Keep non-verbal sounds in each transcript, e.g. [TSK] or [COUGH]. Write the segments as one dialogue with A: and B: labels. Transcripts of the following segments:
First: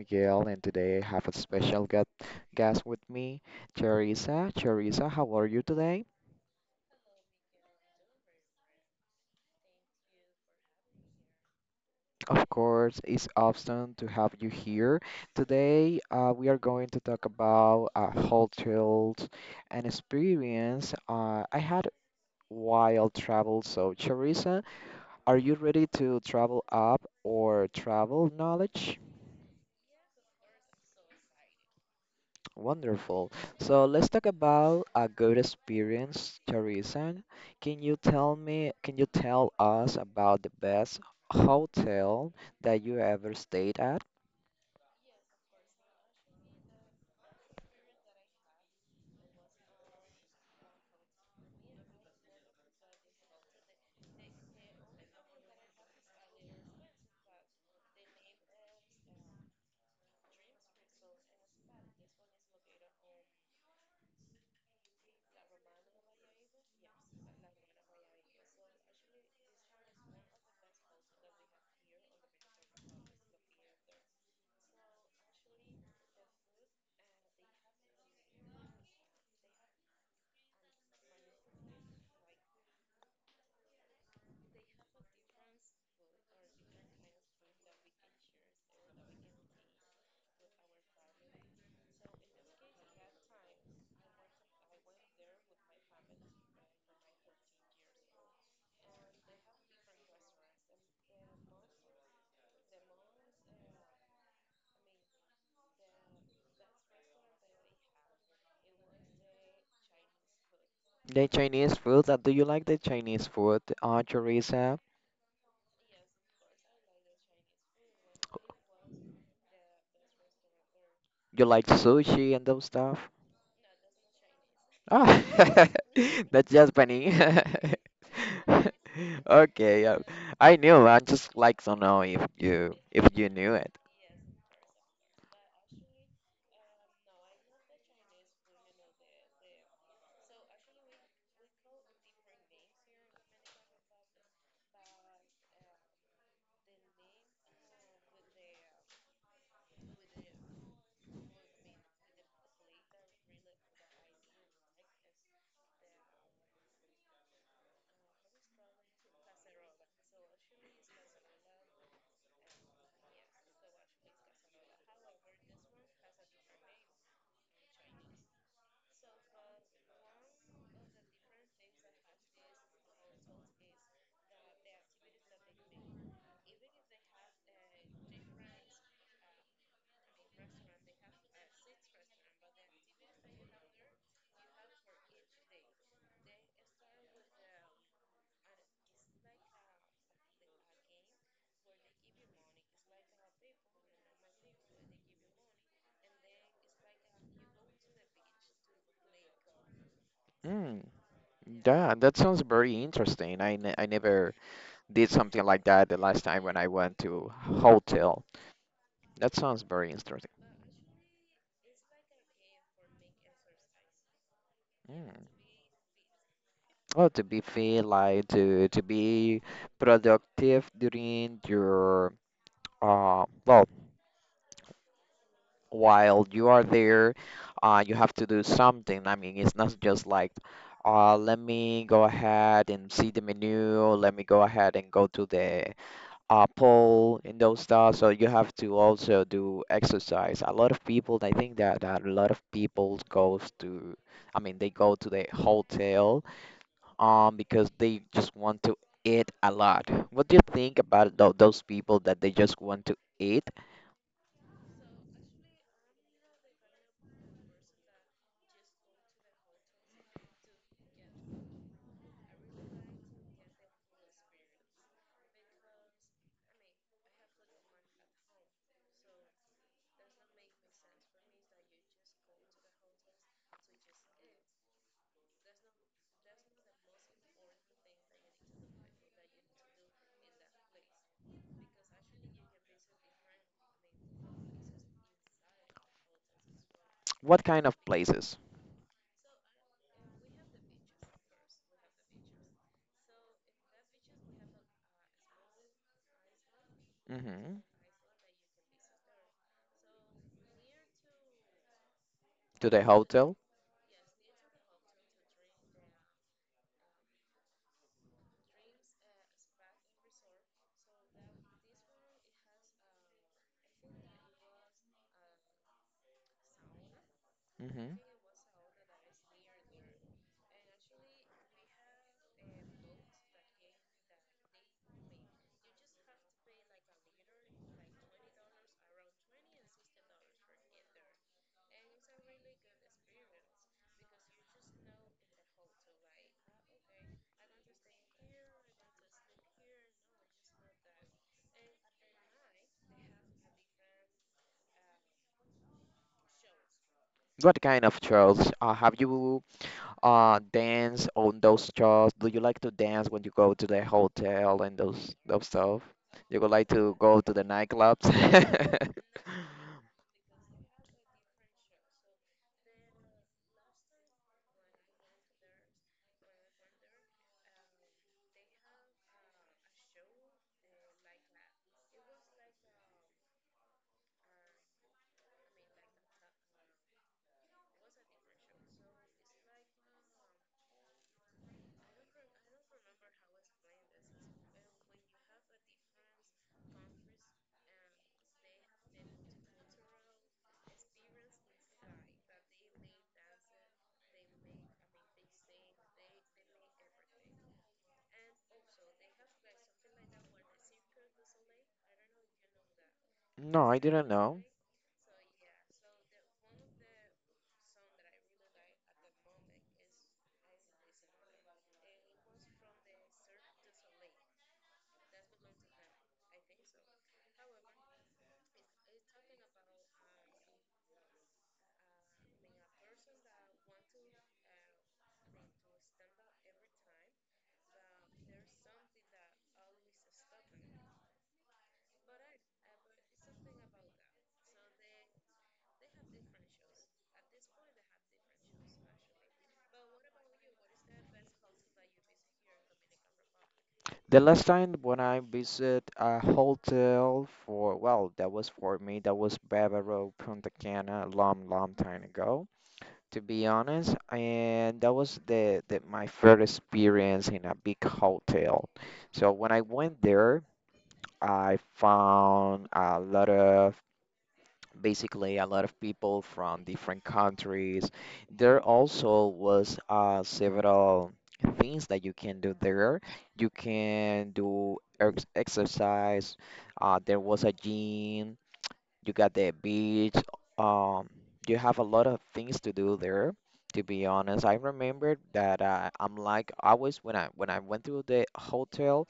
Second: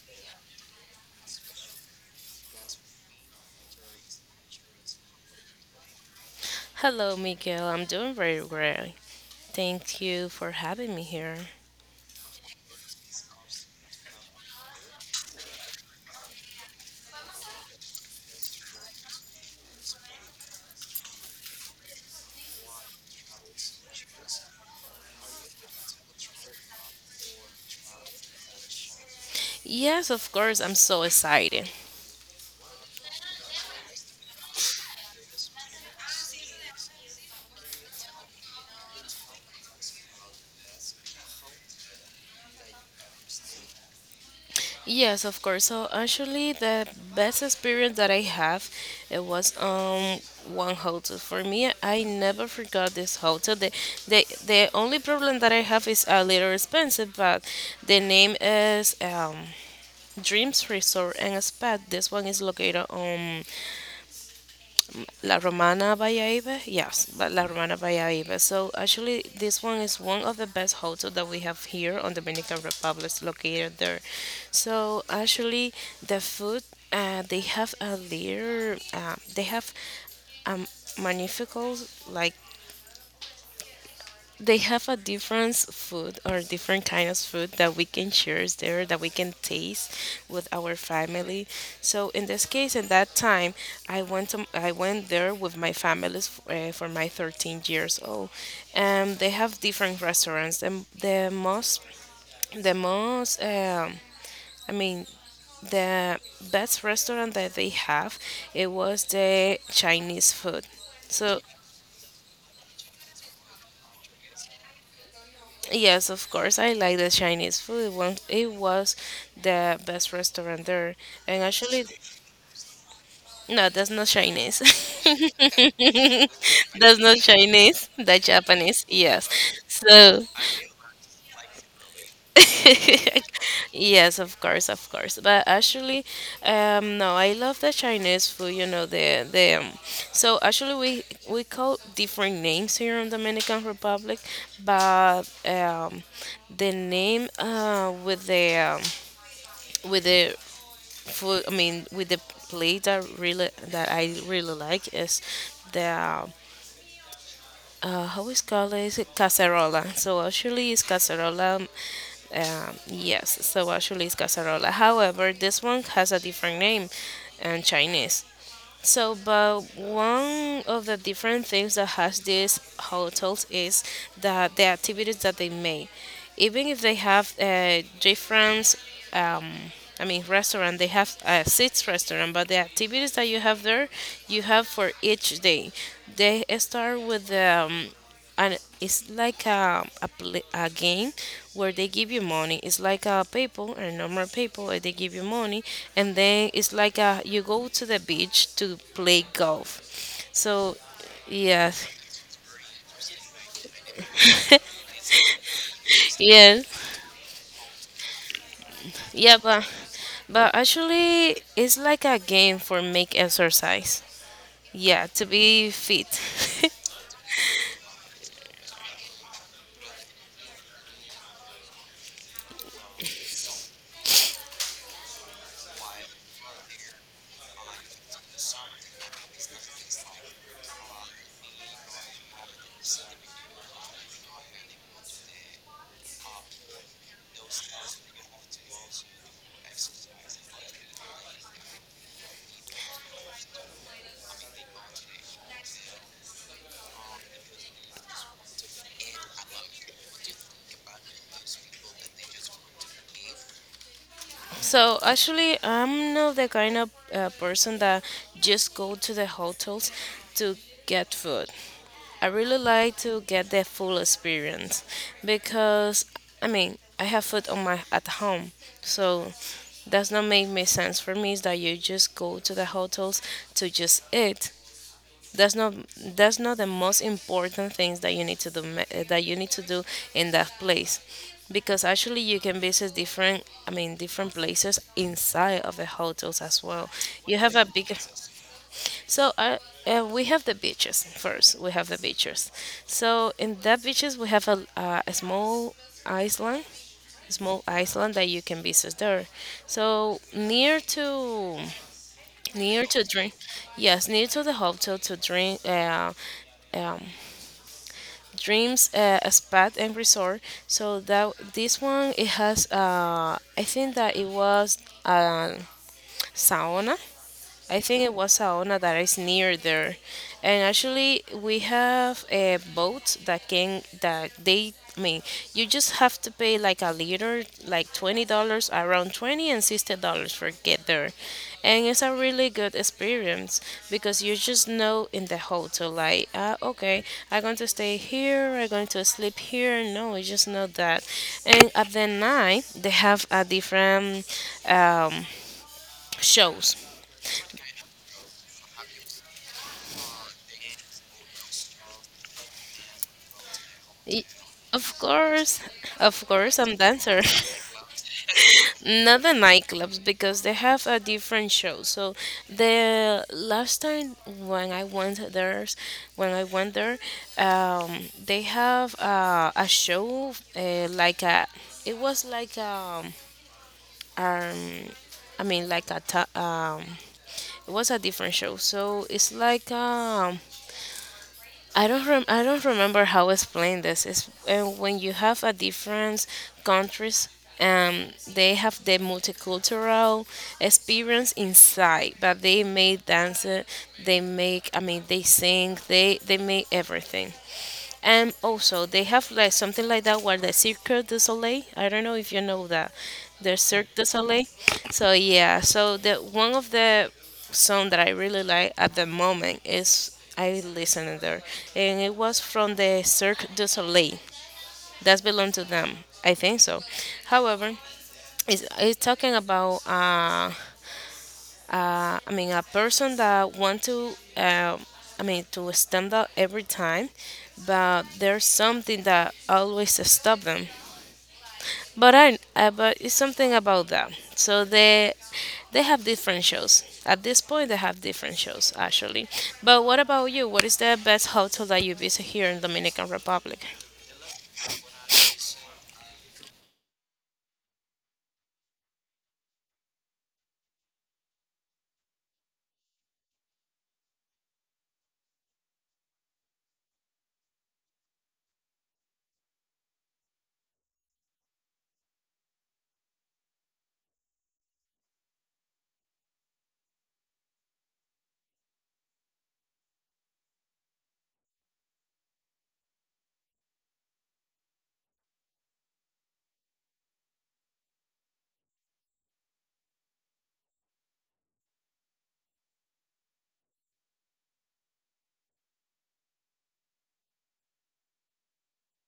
A: Miguel, and today I have a special guest with me, Charissa. Charissa, how are you today?
B: Hello, Miguel. I'm doing very well. Thank you for having me here.
A: Of course, it's awesome to have you here. Today we are going to talk about hotels and experience. I had wild travel, so Charissa, are you ready to travel up or travel knowledge?
B: Yes, of course. I'm so excited.
A: Wonderful. So let's talk about a good experience, tourism. Can you tell me, can you tell us about the best hotel that you ever stayed at?
B: Yes, of course. So actually, the best experience that I have, it was one hotel. For me, I never forgot this hotel. The only problem that I have is a little expensive, but the name is Dreams Resort and Spa. This one is located on La Romana Valladolid. Yes, La Romana Valladolid. So actually, this one is one of the best hotels that we have here on Dominican Republic, located there. So actually, the food they have a little, they have um, magnificent, like they have a different food or different kind of food that we can share there, that we can taste with our family. So in this case, in that time, I went there with my family for my 13th years old, and they have different restaurants. The, the most I mean the best restaurant that they have, it was the chinese food.
A: The
B: So
A: Chinese food, do you like the Chinese food, Teresa?
B: yes, of course. I like the Chinese food. It was the best restaurant there. And
A: You like
B: actually,
A: sushi and those stuff?
B: no, that's not Chinese.
A: Ah,
B: [LAUGHS]
A: [LAUGHS] that's just
B: That's
A: funny.
B: not
A: [LAUGHS]
B: Chinese. That's Japanese. Yes.
A: Okay,
B: So
A: I knew. I just like to know if
B: [LAUGHS]
A: you knew it.
B: yes, of course, of course. But actually, no, I love the Chinese food. You know the the. So actually, we call different names here in Dominican Republic, but the name with the um, with the food. I mean, with the plate that really that I really like is the how is called, is it cacerola? So actually, it's cacerola, yes. So actually, it's cacerola, however this one has a different name in chinese. So, but one of the different things that has these hotels is that the activities that they make, even if they have different um, I mean, restaurant. They have a six restaurant, but the activities that you have there, you have for each day. They start with and it's like a game where they give you money, it's like a paper and normal paper, and they give you money, and then it's like a, you go to the beach to play golf. So
A: Mm,
B: yes,
A: yeah, that sounds very interesting. I never did something like that the last time when I
B: yes,
A: went to hotel. That
B: yeah,
A: sounds
B: but
A: very interesting.
B: but actually it's like a game for make exercise, yeah,
A: Mm.
B: to be fit. [LAUGHS]
A: Well, to be feel like to be productive during your well while you are there, you have to do something. I mean, it's not just like let me go ahead and see the menu. Let me go ahead and go to the pole and those stuff. So you have to also do exercise. A lot of people, I think that a lot of people goes to, I mean, they go to the hotel because they just want to eat a lot. What do you think about those people that they just want to eat?
B: So actually, I'm not the kind of person that just go to the hotels to get food. I really like to get the full experience because I mean, I have food on my at home, so does not make me sense for me is that you just go to the hotels to just eat. That's not the most important things that you need to do, that you need to do in that place, because actually you can visit different, I mean different places inside of the hotels as well.
A: What
B: You have
A: kind
B: a
A: of
B: big,
A: places?
B: so I, we have the beaches first. We have the beaches. So in that beaches we have a island,
A: Hmm.
B: small island that you can visit there. So
A: To the
B: near to
A: hotel?
B: drink, yes, near to the hotel to drink. Um, Dreams a Spa and Resort. So that this one, it has I think that it was a sauna. I
A: Hmm.
B: think it was Saona that is near there, and actually we have a boat that can that they, I mean, you just have to pay like a liter, like $20, around $20 and $60 for get there, and it's a really good experience because you just know in the hotel like, ah, okay, I'm going to stay here, I'm going to sleep here. No, you just know that, and at the night they have a different um, shows.
A: What kind of trails? Have you? Uh, dance on those jobs? Do you like to dance when you go to the
B: Y-
A: hotel and
B: Of
A: those
B: course,
A: stuff?
B: of
A: You would
B: course,
A: like
B: I'm
A: to go
B: dancer.
A: to the nightclubs?
B: [LAUGHS]
A: [LAUGHS]
B: Not the nightclubs because they have a different show. So the last time when I went there, when I went there, they have a show like a. It was like um, I mean like a it was a different show. So it's like I don't remember how to explain this. It's when you have a different countries, they have the multicultural experience inside, but they make dance, they make, I mean they sing, they make everything. And also, they have like something like that where the Cirque du Soleil. I don't know if you know that, the
A: No, I
B: Cirque du
A: didn't know.
B: Soleil. So yeah, so the one of the song that I really like at the moment is I listened there, and it was from the Cirque du Soleil. That's belong to them, I think so. However, it's talking about. I mean, a person that want to, I mean, to stand out every time, but there's something that always stop them. But it's something about that. So they have different shows. At this point, they have different shows actually. But what about you? What is the best hotel that you visit here in Dominican Republic?
A: The last time when I visit a hotel for, well, that was for me, that was Bávaro, Punta Cana, long, long time ago, to be honest. And that was the my first experience in a big hotel. So when I went there, I found a lot of basically a lot of people from different countries. There also was several things that you can do there. You can do ex exercise. There was a gym. You got the beach. Um, you have a lot of things to do there. To be honest, I remember that I'm like always when I went to the hotel.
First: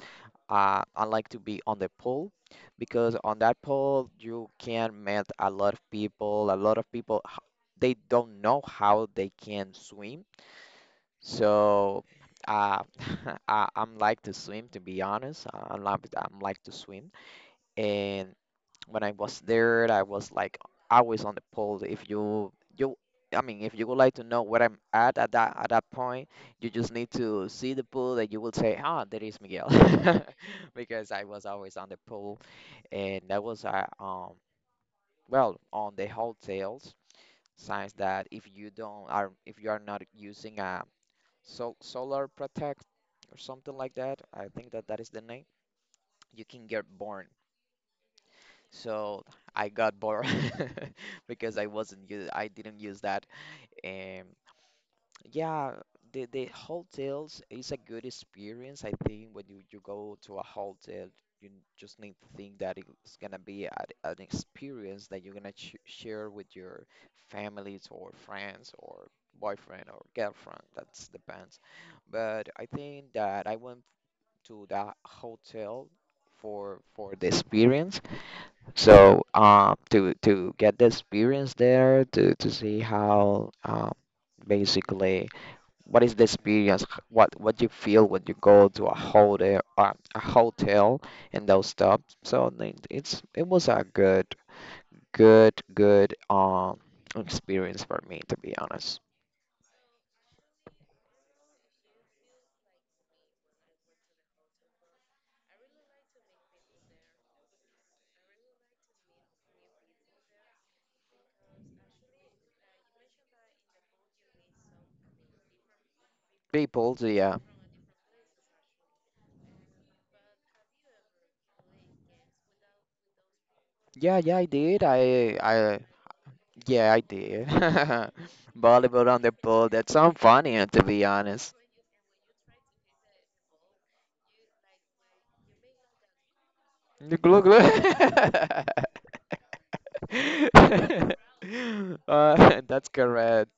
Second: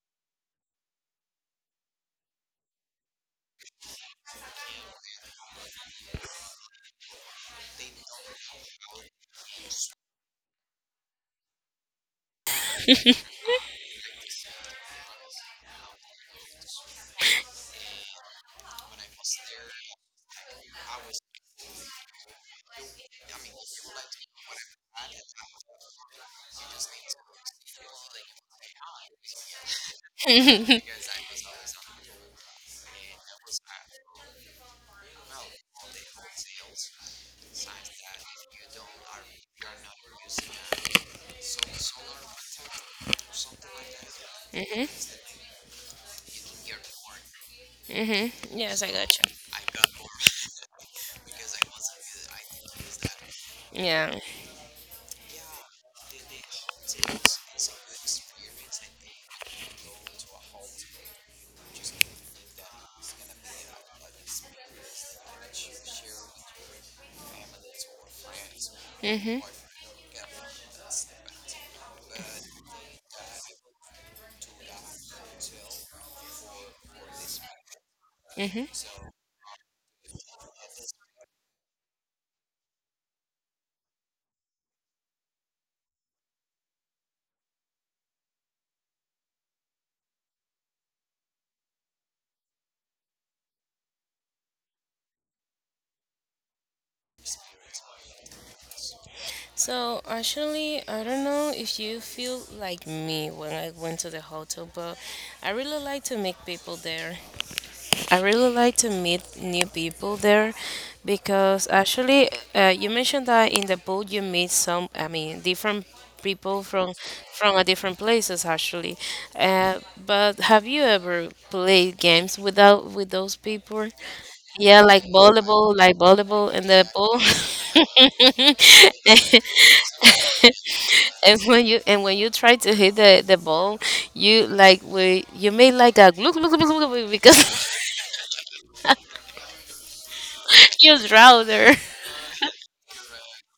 A: I like to be on the pool because on that pool you can meet a lot of people. A lot of people they don't know how they can swim, so uh, [LAUGHS] I'm like to swim to be honest. I'm like to swim, and when I was there, I was like always on the pole. If you you I mean, if you would like to know where I'm at at that point, you just need to see the pool and you will say, "Ah, there is Miguel," [LAUGHS] because I was always on the pool, and that was well, on the hotels signs that if you are not using a solar protect or something like that, I think that that is the name. You can get burned.
B: Mhm. Yes, I got
A: So
B: you.
A: I got bored [LAUGHS] because I didn't use that.
B: Yeah.
A: Um, yeah, the hotels is a good experience. I think when you go to a hotel, you just need to think that it's gonna be an experience that you're gonna ch share with your families or friends or boyfriend or girlfriend. That's depends. But I think that I went to the hotel for the experience,
B: Mm-hmm.
A: so to get the experience there, to see how basically what is the experience, what you feel when you go to a hotel and those stuff. So it's it was a good experience for me to be honest.
B: So actually, I don't know if you feel like me when I went to the hotel, but I really like to meet people there. I really like to meet new people there because actually, you mentioned that in the boat you meet some, I mean, different people
A: People, so, yeah,
B: from a different places actually. Uh, but have you ever played games without with those people?
A: yeah, I
B: Yeah,
A: did. I
B: like volleyball in the
A: Yeah, I
B: pool.
A: did. [LAUGHS] Volleyball on the
B: [LAUGHS]
A: pool. That's so funny to be
B: and
A: honest.
B: when you and when you try to hit the ball, you made like a glug glug glug glug glug
A: Glu glu.
B: because [LAUGHS] use
A: [LAUGHS]
B: router. [LAUGHS]
A: [LAUGHS] That's correct.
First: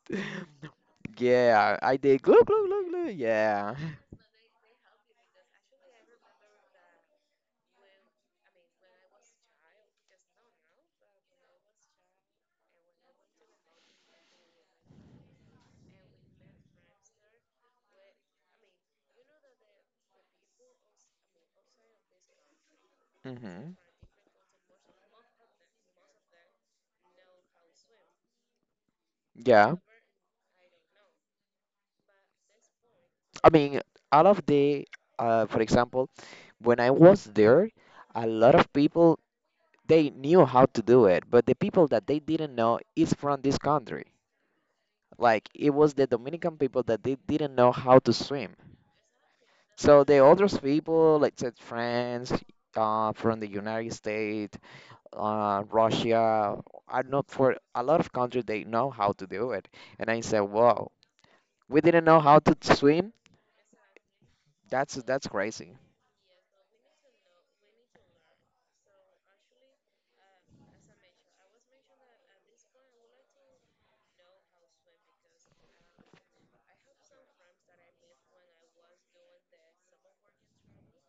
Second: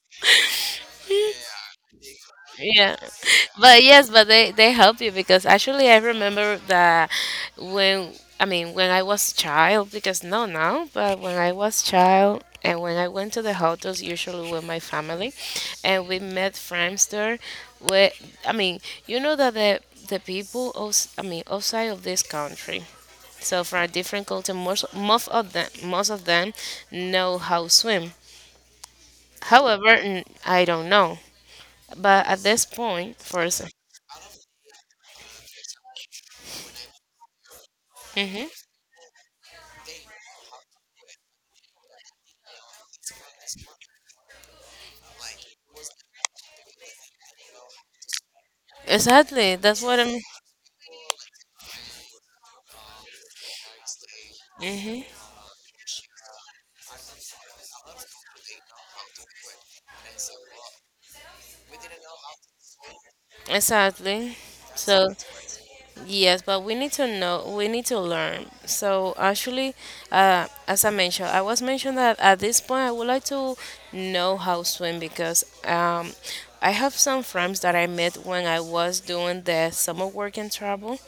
A: Yeah, I did glue, glue, glue,
B: Yeah.
A: glue. Yeah.
B: But yes, but they help you because actually I remember that when, I mean when I was child, because no now, but when I was child and when I went to the hotels usually with my family, and we met friends there where, I mean, you know that the people outs I mean outside of this country, so
A: Hmm.
B: from a different culture, most of them know how swim,
A: Yeah.
B: however I don't know. But at this point,
A: I
B: for first,
A: mean, out of the, for example, when I was there, a
B: mm-hmm.
A: lot of people they knew how to do it, but the people that they didn't know is from this country. Like it was the Dominican people that they didn't know how to swim.
B: Exactly, that's what
A: So
B: I'm,
A: the others people, like said friends, from the United States, Russia, I know for a lot of countries they know how to do it. And I said, "Whoa, we didn't know how to swim?
B: exactly. So
A: That's crazy."
B: yes, but we need to know, we need to learn. So actually, as I mentioned, I was mentioned that at this point I would like to know how swim because I have some friends that I met when I was doing the summer work and travel.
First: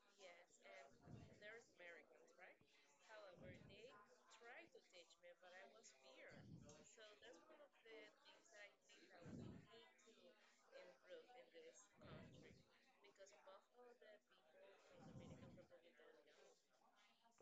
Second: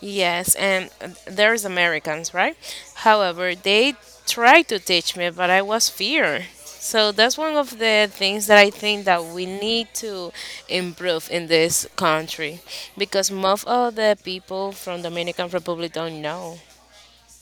B: Yes, and there's Americans, right? However, they tried to teach me, but I was fear. So that's one of the things that I think that we need to improve in this country, because most of the people from Dominican Republic don't know,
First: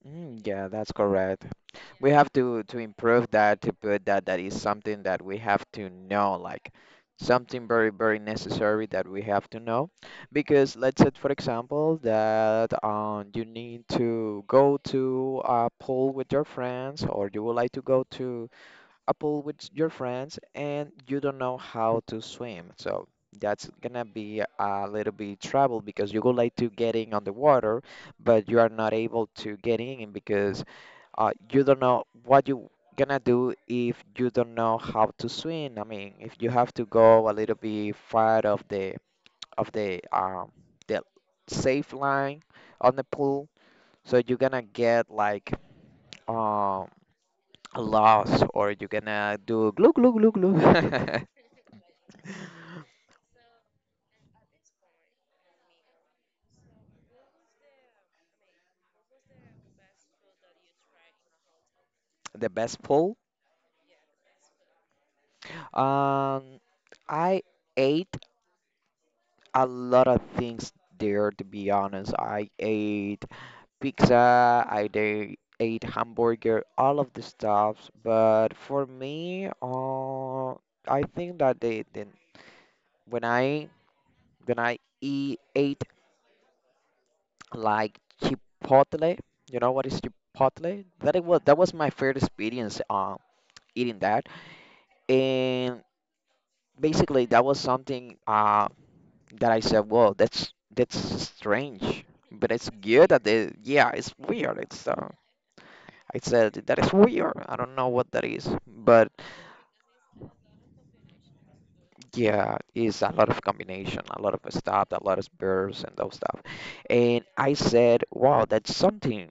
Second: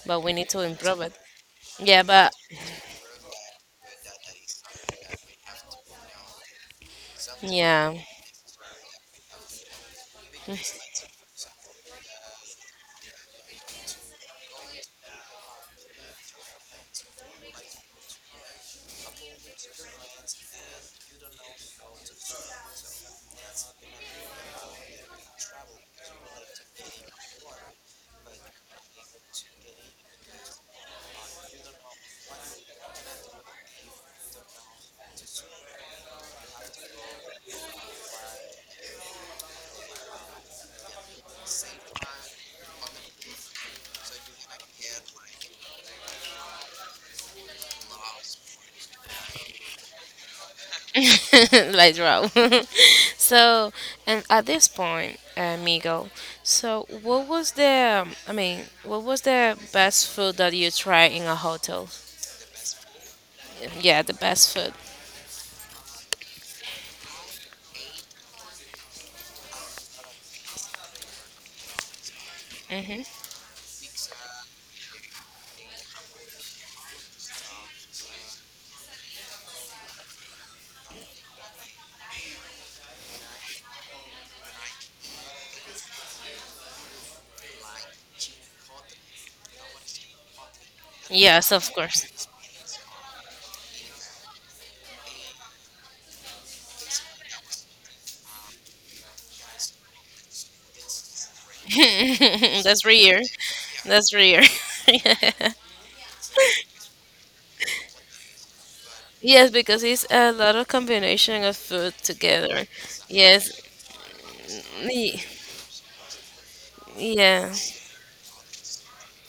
B: but we
A: Mm,
B: need to
A: yeah, that's
B: improve it.
A: correct.
B: Yeah,
A: We have
B: but
A: to improve that, to put that that is something that we have to know, like something very
B: yeah,
A: very necessary that we have to know, because let's say for example that you need to go to a pool with your friends, or you would like to go to a pool with your friends and you don't know how to swim. So that's gonna be a little bit trouble because you would like to get in on the water, but you are not able to get in because you don't know what you gonna do if you don't know how to swim. I mean, if you have to go a little bit far of of the um the safe line on the pool, so you're gonna get like um loss, or you're gonna do glue glue glue glue. [LAUGHS]
B: [LAUGHS] later on. [LAUGHS] So, and at this point, Migo, so what was the, I mean, what was the best food that you tried in a hotel?
A: The best pull.
B: Yeah, the best food.
A: Um i ate a lot of things there to be honest. I ate pizza, ate hamburger, all of the stuffs. But for me, I think that they then when I eat ate like chipotle. You know what is chipotle? That It was,
B: Yes,
A: that
B: of
A: was my first
B: course.
A: experience eating that. And basically, that was something that I said, well, that's strange, but
B: [LAUGHS]
A: it's
B: That's
A: good
B: rare.
A: that they, yeah, it's
B: That's rare.
A: weird. It's
B: [LAUGHS]
A: I said that is weird. I don't know what that is, but
B: Yes, because it's a lot of combination of food
A: yeah,
B: together.
A: it's a lot of
B: Yes.
A: combination, a lot of stuff, a lot
B: Y-
A: of birds and those stuff. And
B: yeah.
A: I said, wow, that's something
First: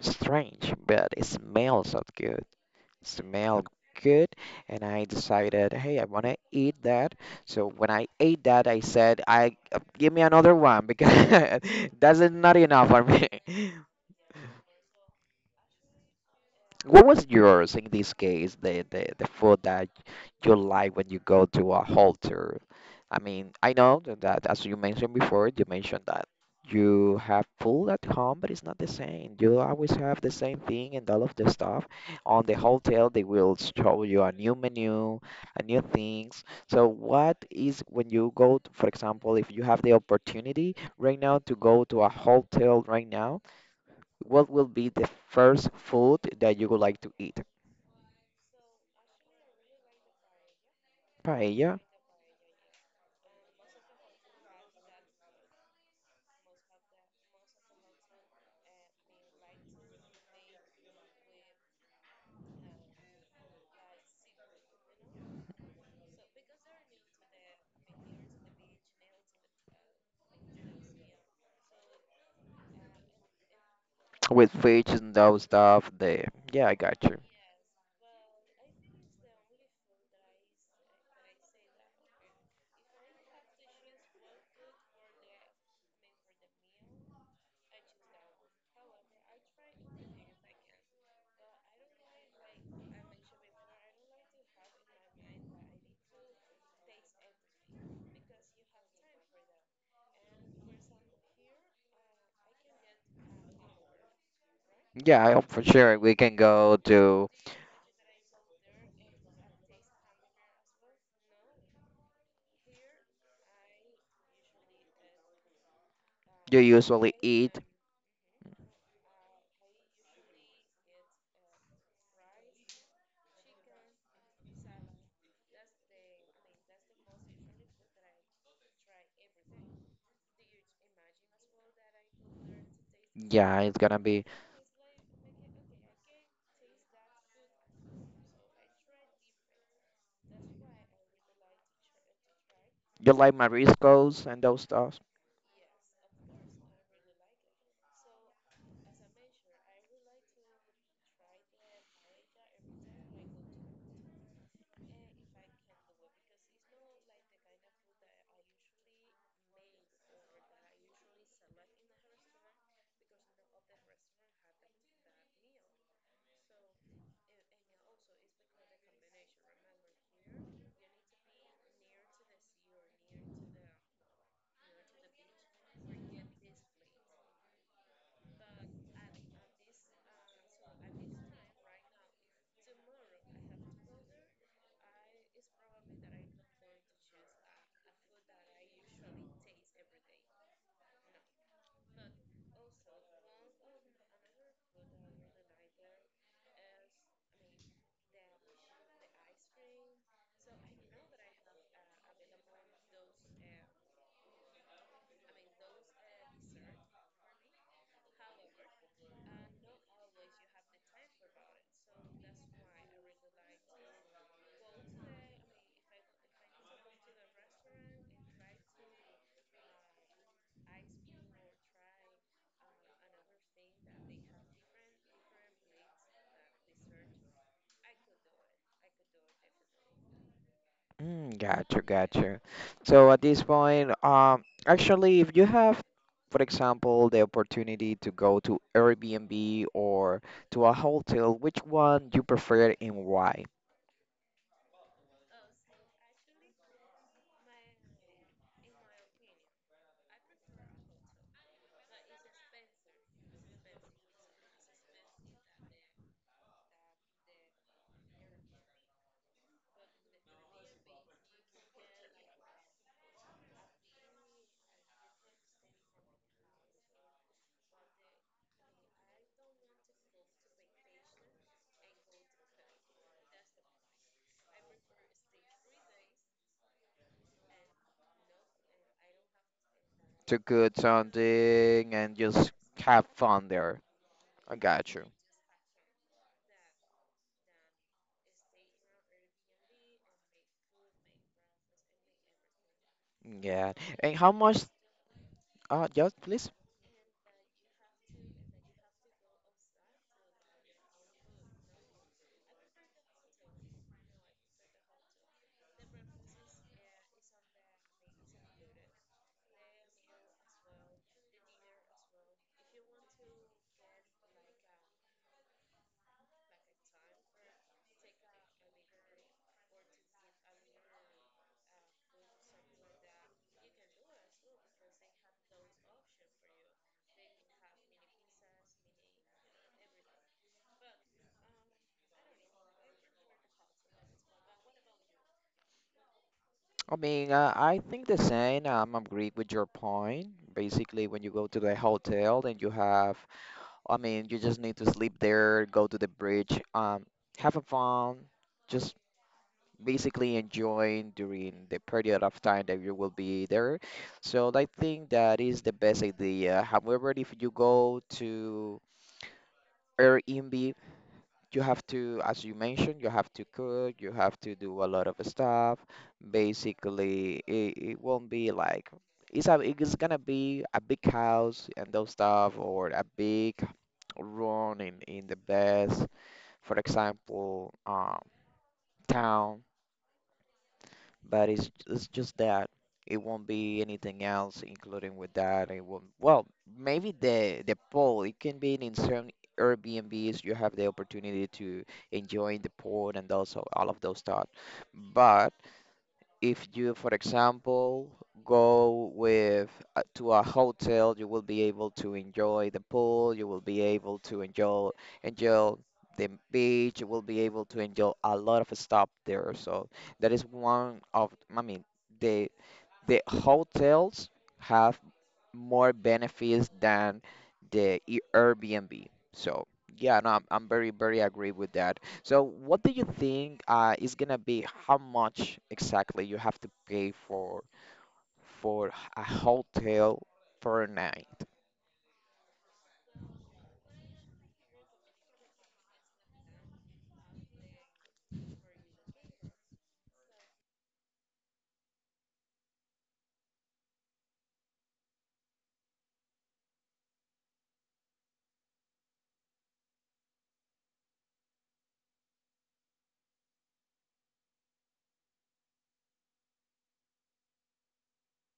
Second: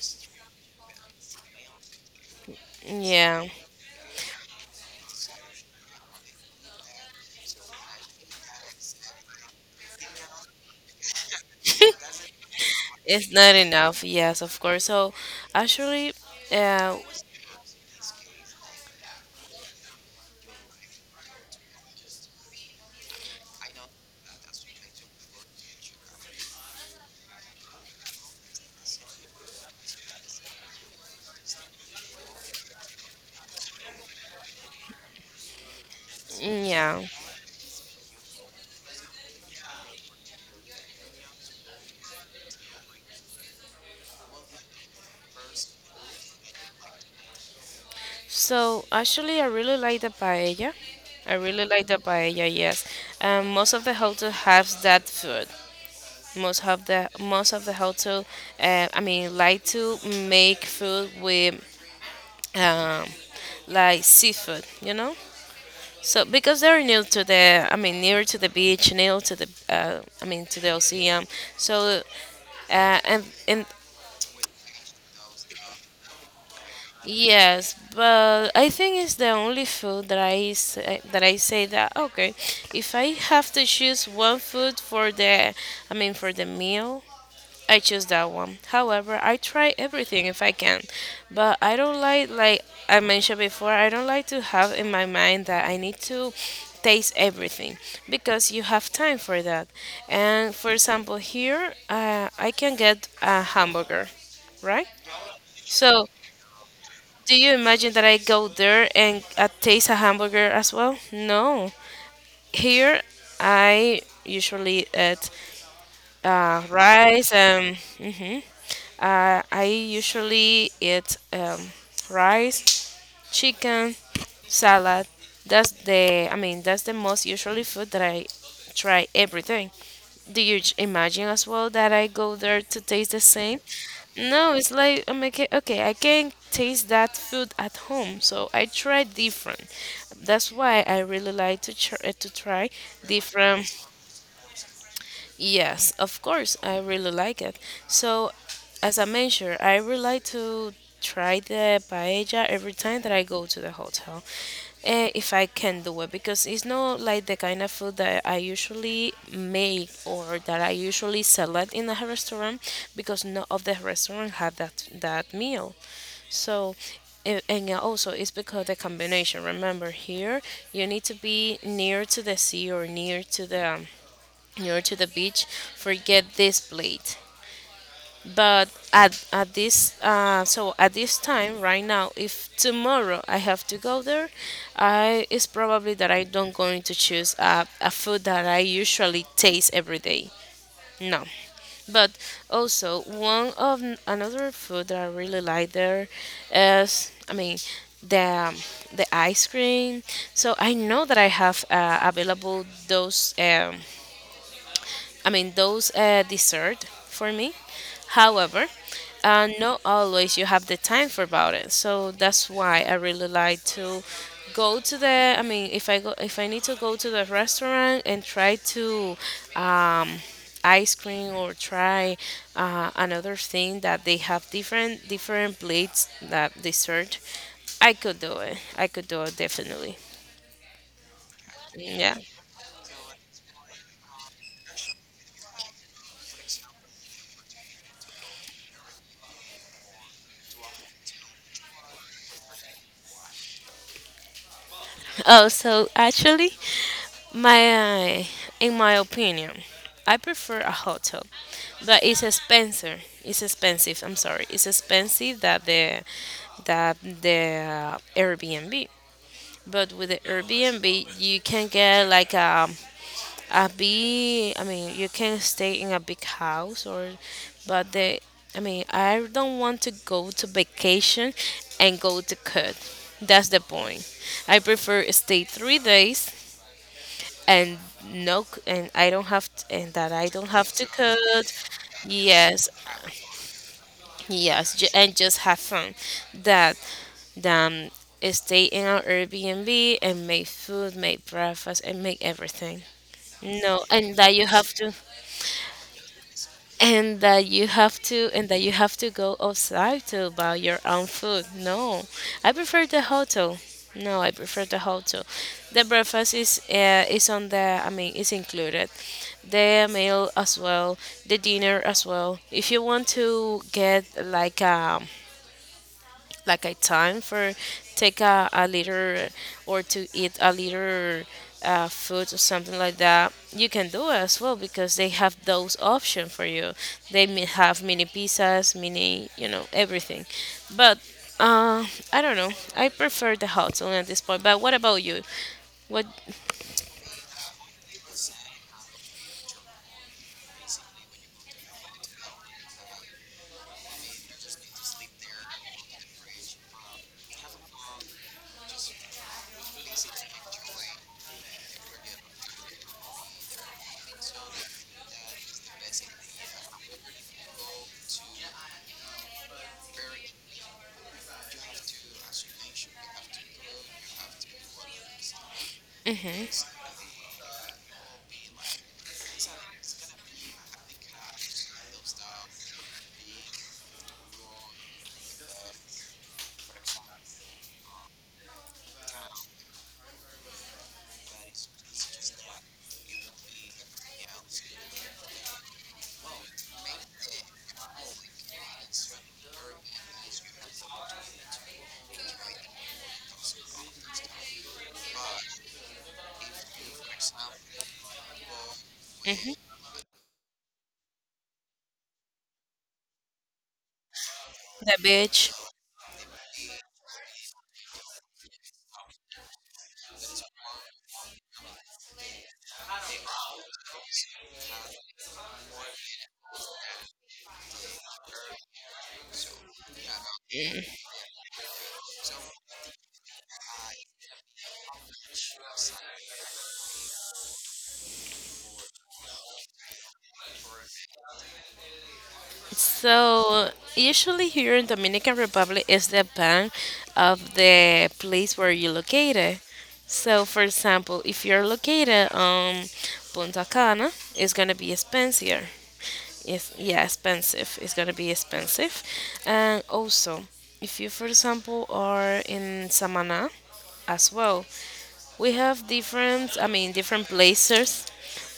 A: strange, but it smells so good.
B: Yeah.
A: Smelled good, and I decided, hey, I want to eat that. So when I ate that, I said, I give me another one because [LAUGHS] that's not enough for me.
B: It's not
A: [LAUGHS]
B: enough. Yes, of course. So, actually, uh,
A: What was yours in this case, the food that you like when you go to a halter? I mean, I know that as you mentioned before, you mentioned that you have food at home, but it's not the same. You always have the same thing and all of the stuff. On the hotel, they will show you a new menu, a new things. So
B: yeah.
A: what is when you go to, for example, if you have the opportunity right now to go to a hotel right now, what will be the first food that you would like to eat?
B: So actually, I really like the paella. I really
A: Paella
B: like the paella. Yes, most of the hotel has that food. Most of the hotel, I mean, like to make food with um, like seafood. You know, so because they're near to the, I mean, near to the beach, near to the, I mean, to the ocean. So and
A: with fish and those stuff. The yeah, I got you.
B: yes, but I think it's the only food that I say, that okay, if I have to choose one food for the, I mean for the meal, I choose that one. However, I try everything if I can, but I don't like I mentioned before, I don't like to have in my mind that I need to taste everything because you have time for that. And for example, here I can get a hamburger, right?
A: Yeah, I- for sure.
B: So
A: We can go to
B: do you imagine that I go there and taste a hamburger as well? No. Here, I usually eat
A: you usually
B: rice
A: eat.
B: and I usually eat rice, chicken, salad. That's the, I mean that's the most usually food that I try everything. Do you imagine as well that I go there to taste the same?
A: Yeah, it's gonna be
B: No, it's like I'm okay, okay, I can taste that food at home, so I try different. That's why I really like to try
A: you like
B: different.
A: mariscos and those stuff.
B: Yes, of course, I really like it. So, as I mentioned, I would like to try the paella every time that I go to the hotel, if I can do it, because it's not like the kind of food that I usually make or that I usually select in a restaurant, because none of the restaurant have that meal. So, a- and also it's because the combination. Remember, here you need to be near to the sea or near to the beach. Forget this plate. But at this so at this time right now, if tomorrow I have to go there, I it's probably that I don't going to choose a food that I usually taste every day. No. But also one of another food that I really like there is, I mean, the um, ice cream. So I know that I have available those I mean, those dessert for me. However, not always you have the time for about it. So that's why I really like to go to the. I mean, if I need to go to the restaurant and try to um, ice cream or try another thing that they have, different plates that dessert, I could do it. I could do it definitely.
A: Mm, got you, got
B: Yeah.
A: you. So at this point, actually, if you have, for example, the opportunity to go to Airbnb or to a hotel, which one you prefer and why?
B: Oh, so actually, My, uh, in my opinion, I prefer a hotel, but it's expensive. It's expensive. I'm sorry. It's expensive that the that the Airbnb. But with the Airbnb, you can get like a big. I mean, you can stay in a big house, or, but the. I mean, I don't want to go to vacation and go to cut. That's the point. I prefer stay 3 days and no c- and I don't have t and that I
A: To
B: don't have
A: good
B: to code.
A: something and just
B: Yes,
A: have fun there. I
B: yes,
A: got you.
B: and just have fun. That um, stay in our Airbnb and make food, make breakfast, and make everything.
A: Yeah.
B: No,
A: And how much? Just please.
B: and that you have to go outside to buy your own food. No, I prefer the hotel. No, I prefer the hotel. The breakfast is on the I mean, is included. The meal as well, the dinner as well. If you want to get like a time for take a liter or to eat a liter food or something like that, you can do it as well because they have those options for you. They may have mini pizzas, mini, everything. But uh, I don't know, I prefer the hotel at this point. But what about you? What
A: I mean, I think the same. I'm agree with your point. Basically, when you go to the hotel and you have, I mean, you just need to sleep there, go to the bridge, have a fun, just basically enjoying during the period of time that you will be there. So I think that is the best idea. However, if you go to Airbnb, you have to, as you mentioned, you have to cook, you have to do a lot of stuff.
B: Mhm.
A: Basically, it won't be like it's gonna be a big house and those stuff, or a big run in the best, for example, town, but it's just that it won't be anything else including with that, it won't, well maybe the pool, it can be in certain airbnbs you have the opportunity to enjoy the pool and also all of those stuff. But if you, for example, go with to a hotel, you will be able to enjoy the pool, you will be able to
B: The beach.
A: enjoy the beach, you will be able to enjoy a lot of stuff there. So that is one of, the the hotels have more benefits than the Airbnb. So yeah, no, I'm very, very agree with that. So what do you think is gonna be how much exactly you have to pay for a hotel per night?
B: So usually here in Dominican Republic is the ban of the place where you're located. So, for example, if you're located on Punta Cana, it's gonna be expensive. Yes, yeah, expensive. It's gonna be expensive. And also, if you, for example, are in Samana, as well, we have different. I mean, different places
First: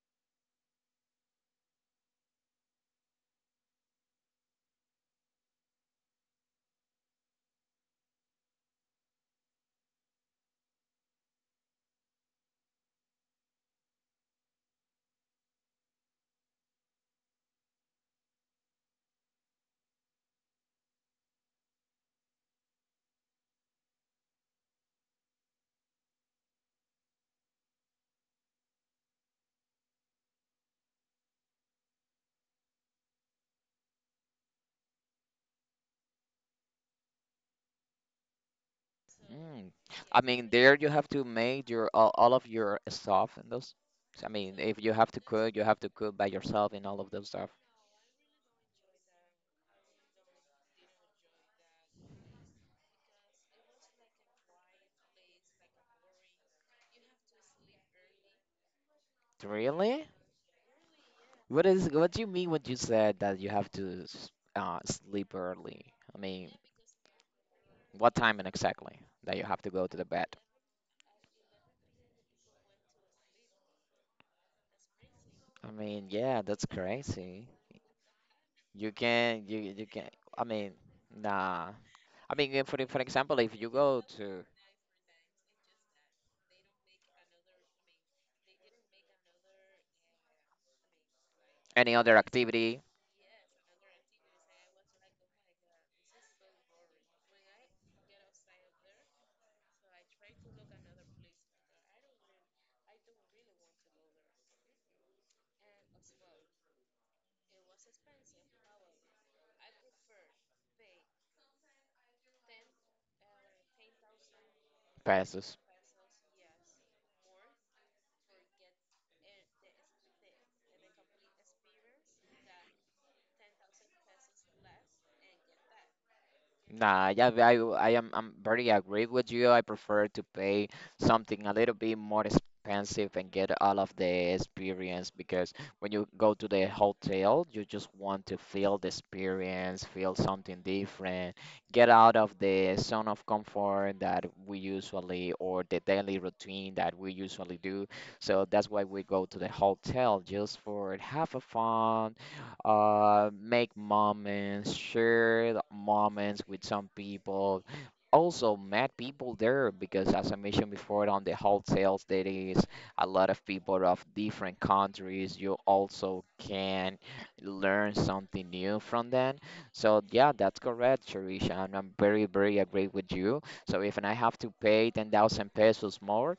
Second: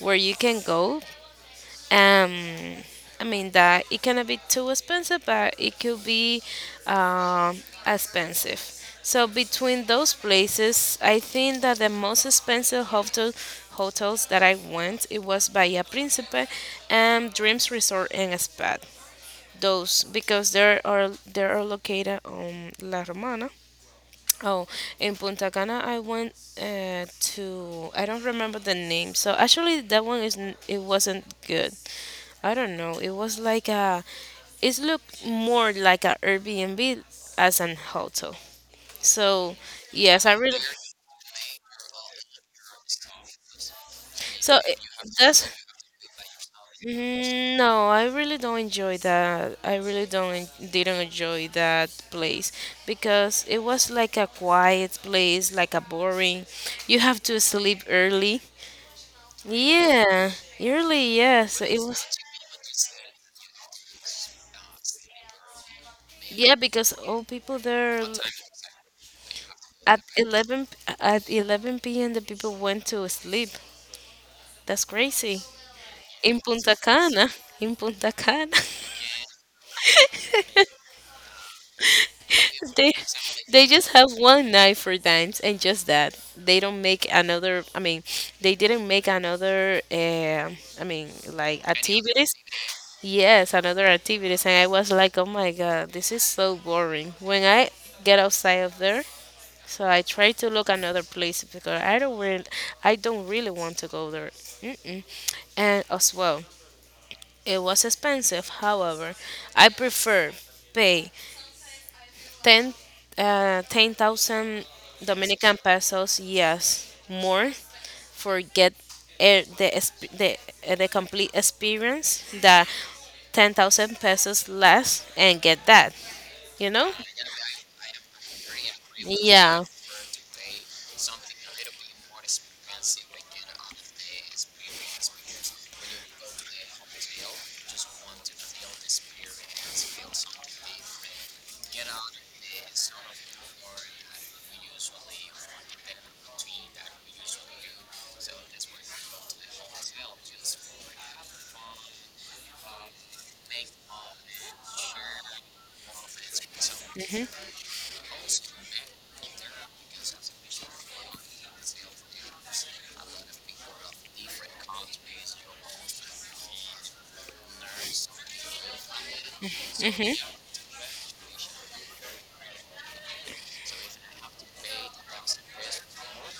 B: where you can go. um, I mean that it cannot be too expensive, but it could be um, expensive. So between those places, I think that the most expensive hotels that I went, it was Bahia Principe and Dreams Resort and Spa. Those because they are located on La Romana. Oh, in Punta Cana, I went uh, to I don't remember the name. So actually, that one is it wasn't good. I don't know. It was like a it looked more like a Airbnb as an hotel. So,
A: Mm. I
B: yes. I
A: mean,
B: really
A: there you have to make your all of your stuff and those. I mean,
B: so it,
A: if you have to
B: that's
A: cook, you have to cook by yourself and all of those stuff.
B: Mm, no. I really don't enjoy that. I really don't en- didn't enjoy that place because it was like a quiet place, like a boring. You have to sleep early.
A: Really?
B: Yeah, early, yeah. So
A: What
B: it
A: is
B: was,
A: what do you mean when you said that you have to sleep early? I mean,
B: yeah, because all people there l-
A: what time and exactly that you have to go to
B: at
A: the bed?
B: 11 p- at 11 p.m. the people went to sleep. That's crazy.
A: I mean, yeah,
B: In
A: that's
B: Punta Cana,
A: crazy.
B: in Punta Cana,
A: You can. I mean, nah. I mean,
B: [LAUGHS]
A: for
B: they
A: for example, if
B: they
A: you
B: just
A: go
B: have
A: to
B: one night for dance and just that. They don't make another. I mean, they didn't make another. I mean, like
A: any other
B: activities.
A: activity,
B: Yes, another activities, and I was like, oh my god, this is so boring. When I get outside of there. So I try to look another place because I don't really want to go there. Mm-mm. And as well, it was expensive. However, I prefer pay 10 uh, 10,000 Dominican
A: past.
B: pesos, yes, more for get eh, the exp- the, the complete experience. The 10,000 pesos less and get that, you know?
A: Nah, yeah, I am I'm very agree with you. I
B: Yeah.
A: prefer to pay something a little bit more expensive and get all of the experience, because when you go to the hotel, you just want to feel the experience, feel something different, get out of the zone of comfort that we usually or the daily routine that we usually do. So that's why we go to the hotel just for have a fun make moments, share the moments with some people. Also, met people there because, as I mentioned before, on the wholesale, there is a lot of people of different countries. You also can learn something new from them. So, yeah, that's correct, Sharisha. And I'm very, very agree with you. So, if I have to pay 10,000 pesos more,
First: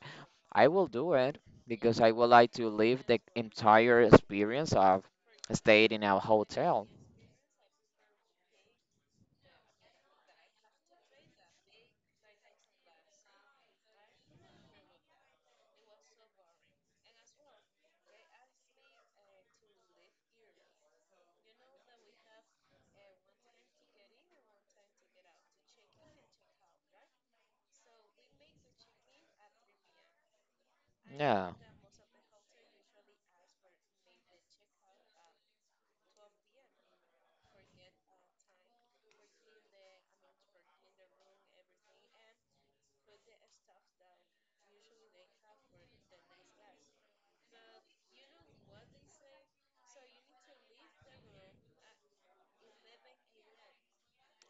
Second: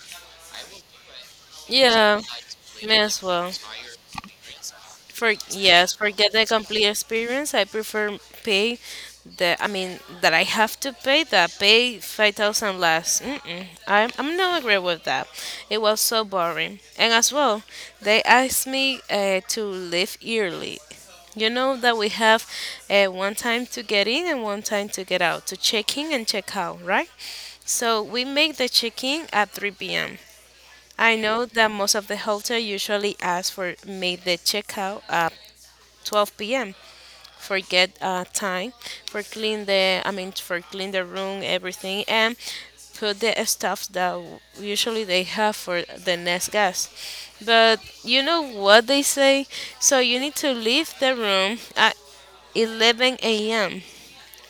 A: I will do it because I
B: Yeah.
A: would like to
B: May
A: live the
B: as well.
A: entire experience of
B: For
A: staying
B: Yes,
A: in a
B: forget the complete
A: hotel.
B: experience. I prefer pay the I mean that I have to pay 5,000 less. Mm-mm. I'm not agree with that. It was so boring. And as well, they asked me to leave early. You know that we have one time to get in and one time to get out, to check in and check out, right? So we make the check-in at 3 p.m. I know
A: Yeah,
B: that most of the hotel usually ask for make the checkout 12 p.m. for get time for clean the I mean, for clean the room, everything, and put the stuff that usually they have for the next guest. But you know what they say, so you need to leave the room at 11 a.m.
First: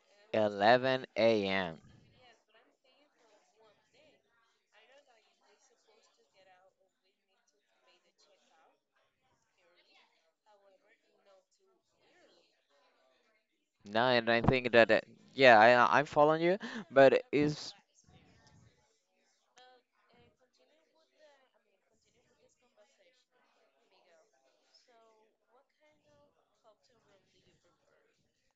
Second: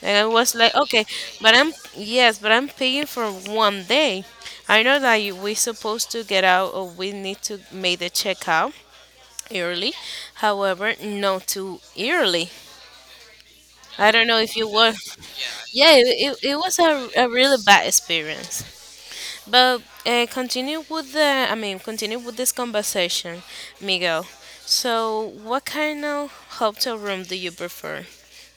B: And I was like, okay,
A: 11
B: but I'm
A: a.m.
B: yes, but I'm paying for one day. I know that we supposed to get out, or we need to make the checkout early. However, not too early.
A: No,
B: I don't
A: and
B: know
A: I
B: if you
A: think that,
B: were.
A: yeah,
B: Yeah, it,
A: I'm
B: it,
A: following
B: it
A: you,
B: was a,
A: but
B: a really
A: it's.
B: bad experience. But continue with I mean, continue with this conversation, Miguel. So, what kind of hotel room do you prefer?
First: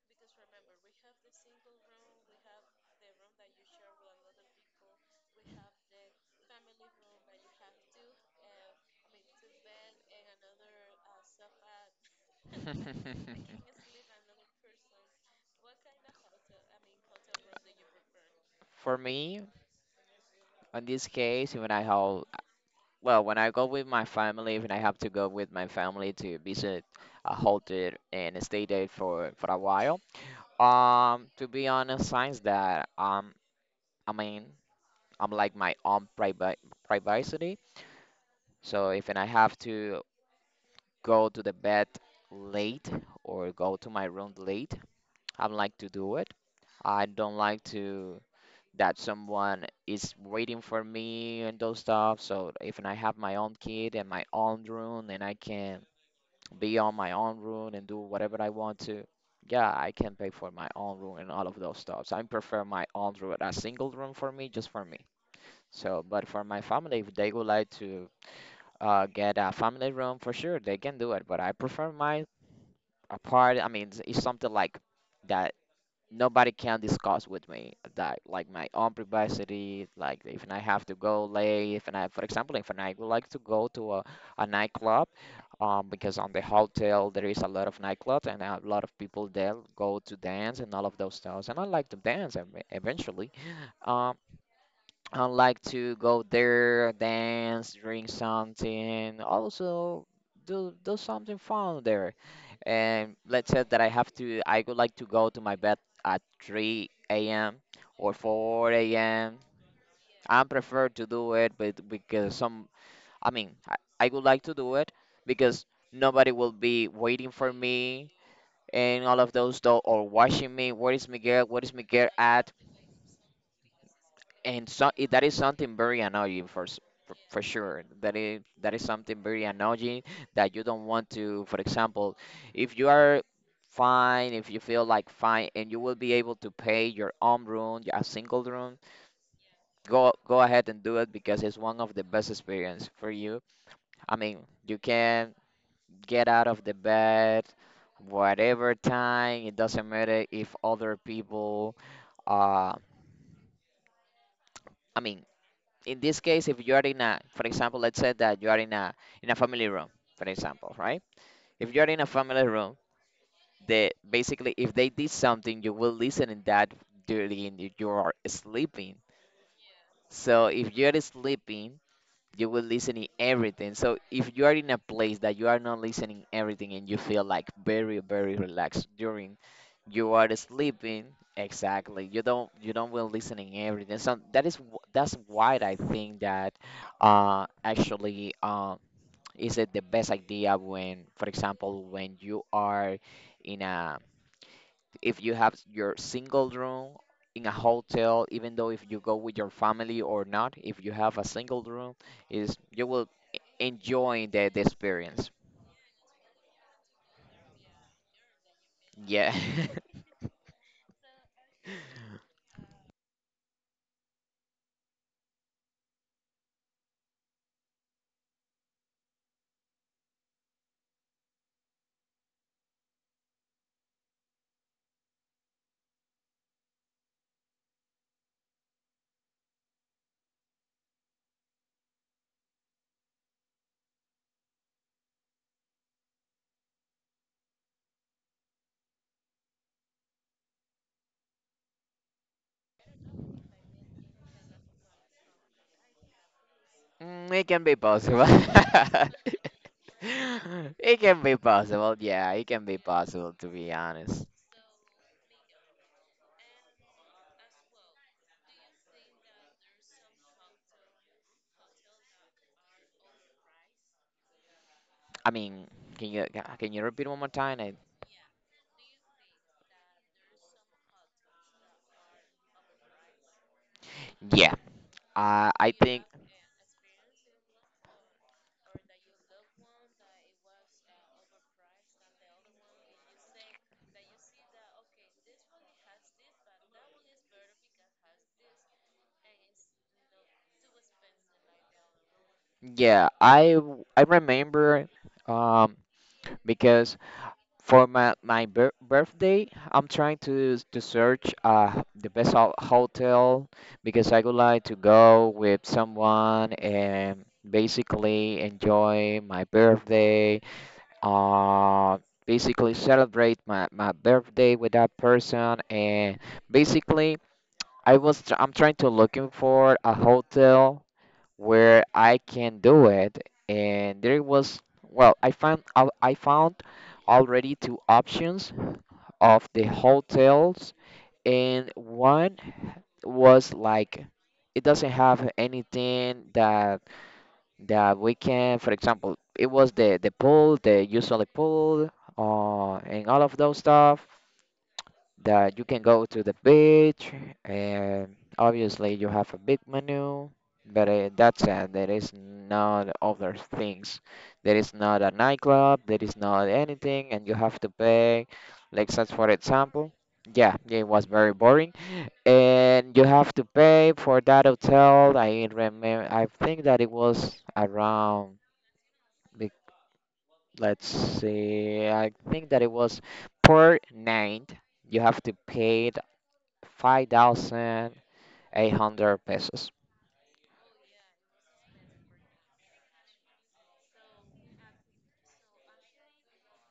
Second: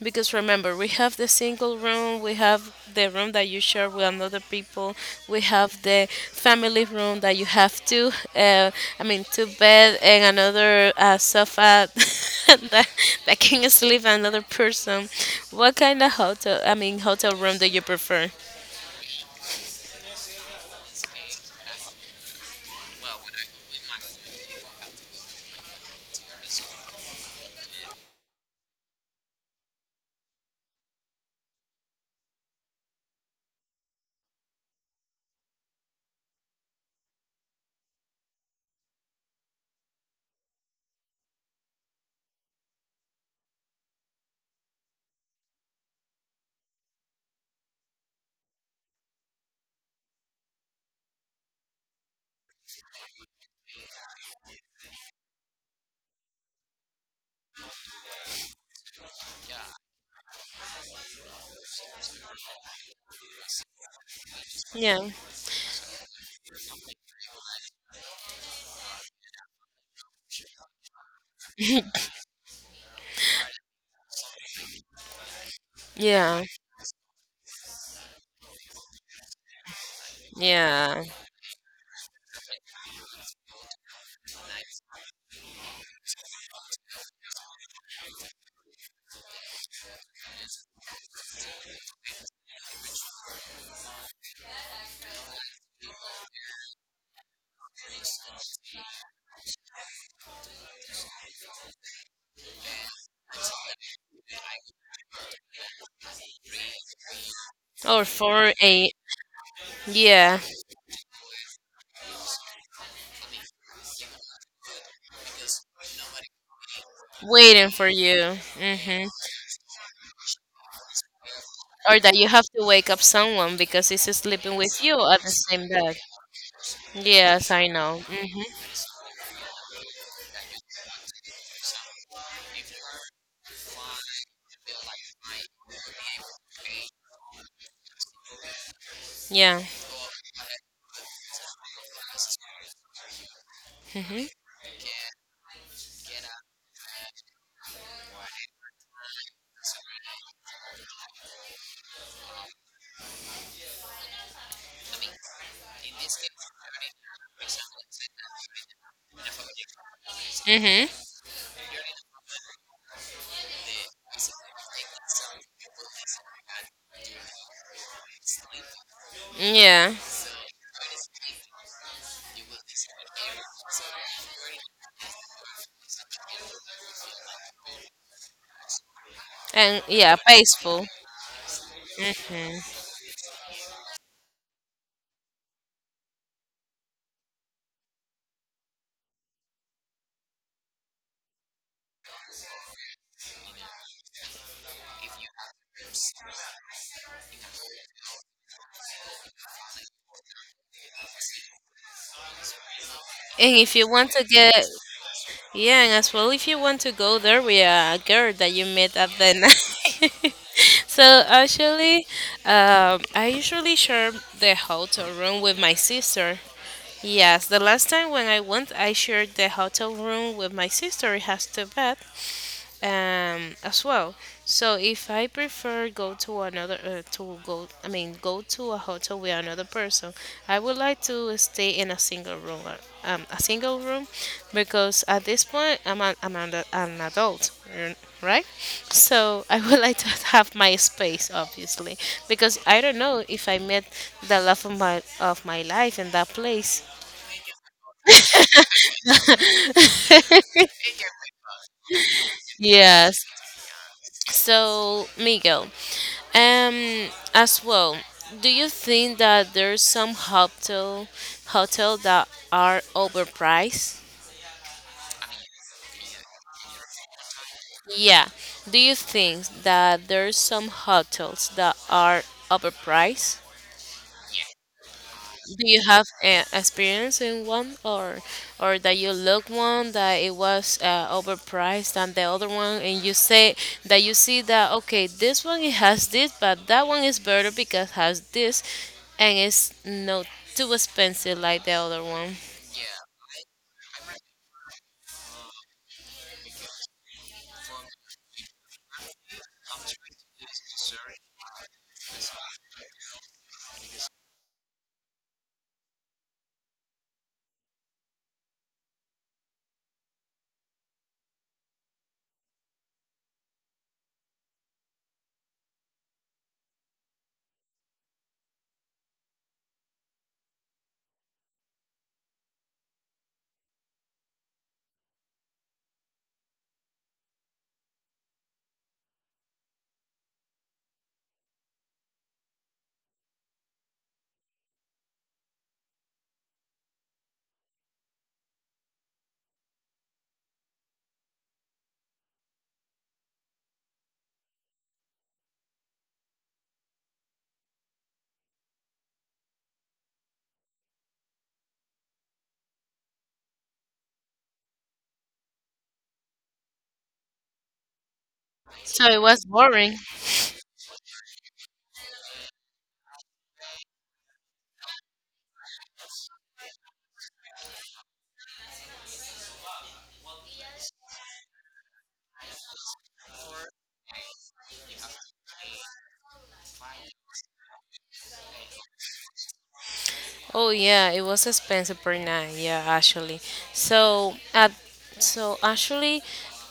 B: Because remember, we have the single room, we have the room that you share with another people, we have the family room that you have I mean, two bed and another sofa [LAUGHS] that,
A: [LAUGHS]
B: that can sleep another person. What kind of I mean, hotel room do you prefer?
A: For me in this case when I have, well, when I go with my family, when I have to go with my family to visit a hotel and stay there for a while. To be honest, signs that I mean. I'm like my own privacy. So if and I have to go to the bed late or go to my room late, I don't like to do it. I don't like to that someone is waiting for me and those stuff. So if and I have my own kid and my own room and I can be on my own room and do whatever I want to. Yeah, I can pay for my own room and all of those stuff. So I prefer my own room, a single room for me, just for me.
B: Yeah.
A: So, but for my family, if they would like to get a family room for sure. They can do it, but I prefer my apart. I mean, it's something like that
B: Yeah.
A: nobody can discuss with me. That like my own privacy. Like if I have to
B: Yeah.
A: go late, if I, for example, if I would like to go to a nightclub, because on the hotel there is a lot of nightclubs and a lot of people there go to dance and all of those stuff. And I like to dance eventually. Um, I like to go there, dance, drink something, also do something fun there. And let's say that I have to, I would like to go to my bed at 3 a.m.
B: Or
A: or
B: for
A: 4
B: a.
A: a.m.
B: Yeah,
A: I prefer to do it, but because some, I mean, I would like to do it because nobody will be waiting for
B: waiting for
A: me
B: you. Hmm.
A: and all of those though, or watching me. Where is Miguel? Where is
B: Or
A: Miguel
B: that you have
A: at?
B: to wake up someone because it's sleeping
A: And
B: with
A: so
B: you
A: it, that
B: at the
A: is
B: same
A: something
B: bed.
A: very annoying for for
B: Yes, I
A: sure
B: know. Hmm.
A: that is something very annoying that you don't want to. For example, if you are fine, if you feel like fine and you will be able to pay your own room, a single room,
B: Yeah.
A: go go ahead and do it because it's one of the best experience for you. I mean, you can get out of the bed whatever time. It doesn't matter if other people uh I mean, in this case, if you are in a, for example, let's say that you are in a family room, for example, right?
B: Hmm.
A: If you are in a family room, the basically if they did something, you will listen in that during you are sleeping.
B: Yeah.
A: So if you're sleeping, you will listening everything. So if you are in a place that you are not listening everything and you feel like very very relaxed during
B: And
A: you
B: yeah,
A: are
B: peaceful.
A: sleeping, exactly. You don't
B: Mhm.
A: you don't will listening everything. So that is that's why I think that actually is it the best idea when for example when you are in a if you have your single room in a hotel, even though if you go with your family or not, if you have a single room, is you will
B: and if you want to
A: enjoy the
B: get
A: experience.
B: Yeah, and as well, if you want to go there with a girl that you met at the
A: Yeah, [LAUGHS]
B: night. [LAUGHS] So actually, I usually share the hotel room with my sister. Yes, the last time when I went, I shared the hotel room with my sister. It has two bed as well. So if I prefer go to another, to go I mean, go to a hotel with another person, I would like to stay in a single room because at this point an adult, r- right? So [LAUGHS] I would like to have my space, obviously, because I don't know if I met the love of my life in that place.
A: Mm, it can be possible. [LAUGHS] It can be possible. Yeah, it can be
B: Yes.
A: possible to be honest.
B: So, Miguel, Um, as well, do you think that there's some hotel that are overpriced?
A: I mean, can you can you repeat one more time? I,
B: Yeah. Do you think that there's some hotels that are overpriced?
A: yeah,
B: Do
A: I
B: you
A: think
B: have experience in one or that you look one that it was overpriced than the other one, and you say that you see that, okay, this one it has this, but that one is better because has this, and it's not too expensive like the other one.
A: yeah I I remember um because for my my birthday, I'm trying to search the best hotel because I would like to go with someone and basically enjoy my birthday. Uh, basically celebrate my my birthday with that person and basically I was I'm trying to looking for a hotel where I can do it, and there was well, I found I found already two options of the hotels, and one was like it doesn't have anything that that we can, for example, it was the pool, the usually pool, and all of those stuff that you can go to the beach, and obviously you have a big menu, but that's it. There is not other things, there is not a nightclub, there is not anything, and you have to pay like
B: So
A: such,
B: it
A: for
B: was
A: example.
B: boring.
A: Yeah, it was very boring, and you have to pay for that hotel. I remember I think that it was around like, let's see, I think that it was per night you have to pay 5,800 pesos.
B: Oh yeah, it was expensive per night. Yeah, actually. So at so actually,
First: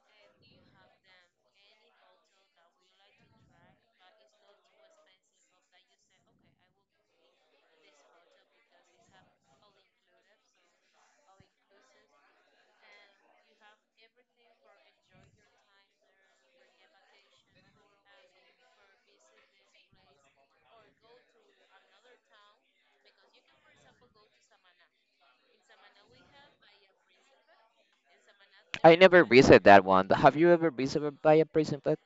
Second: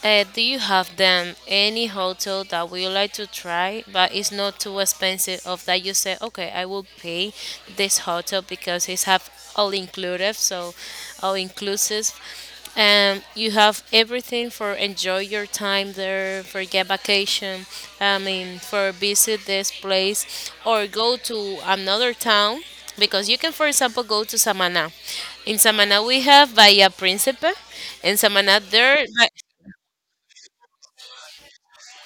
B: do you have them any hotel that we would like to try, but it's not too expensive? Of that you say, okay, I will pay this hotel because it's have all inclusive, so all inclusive. You have everything for enjoy your time there, for get vacation. I mean, for visit this place or go to another town because you can, for example, go to Samana. In Samana, we have Bahía Príncipe. In Samana,
A: I
B: there,
A: never
B: but,
A: visited that one. [LAUGHS] Have you ever visited by a prison pet?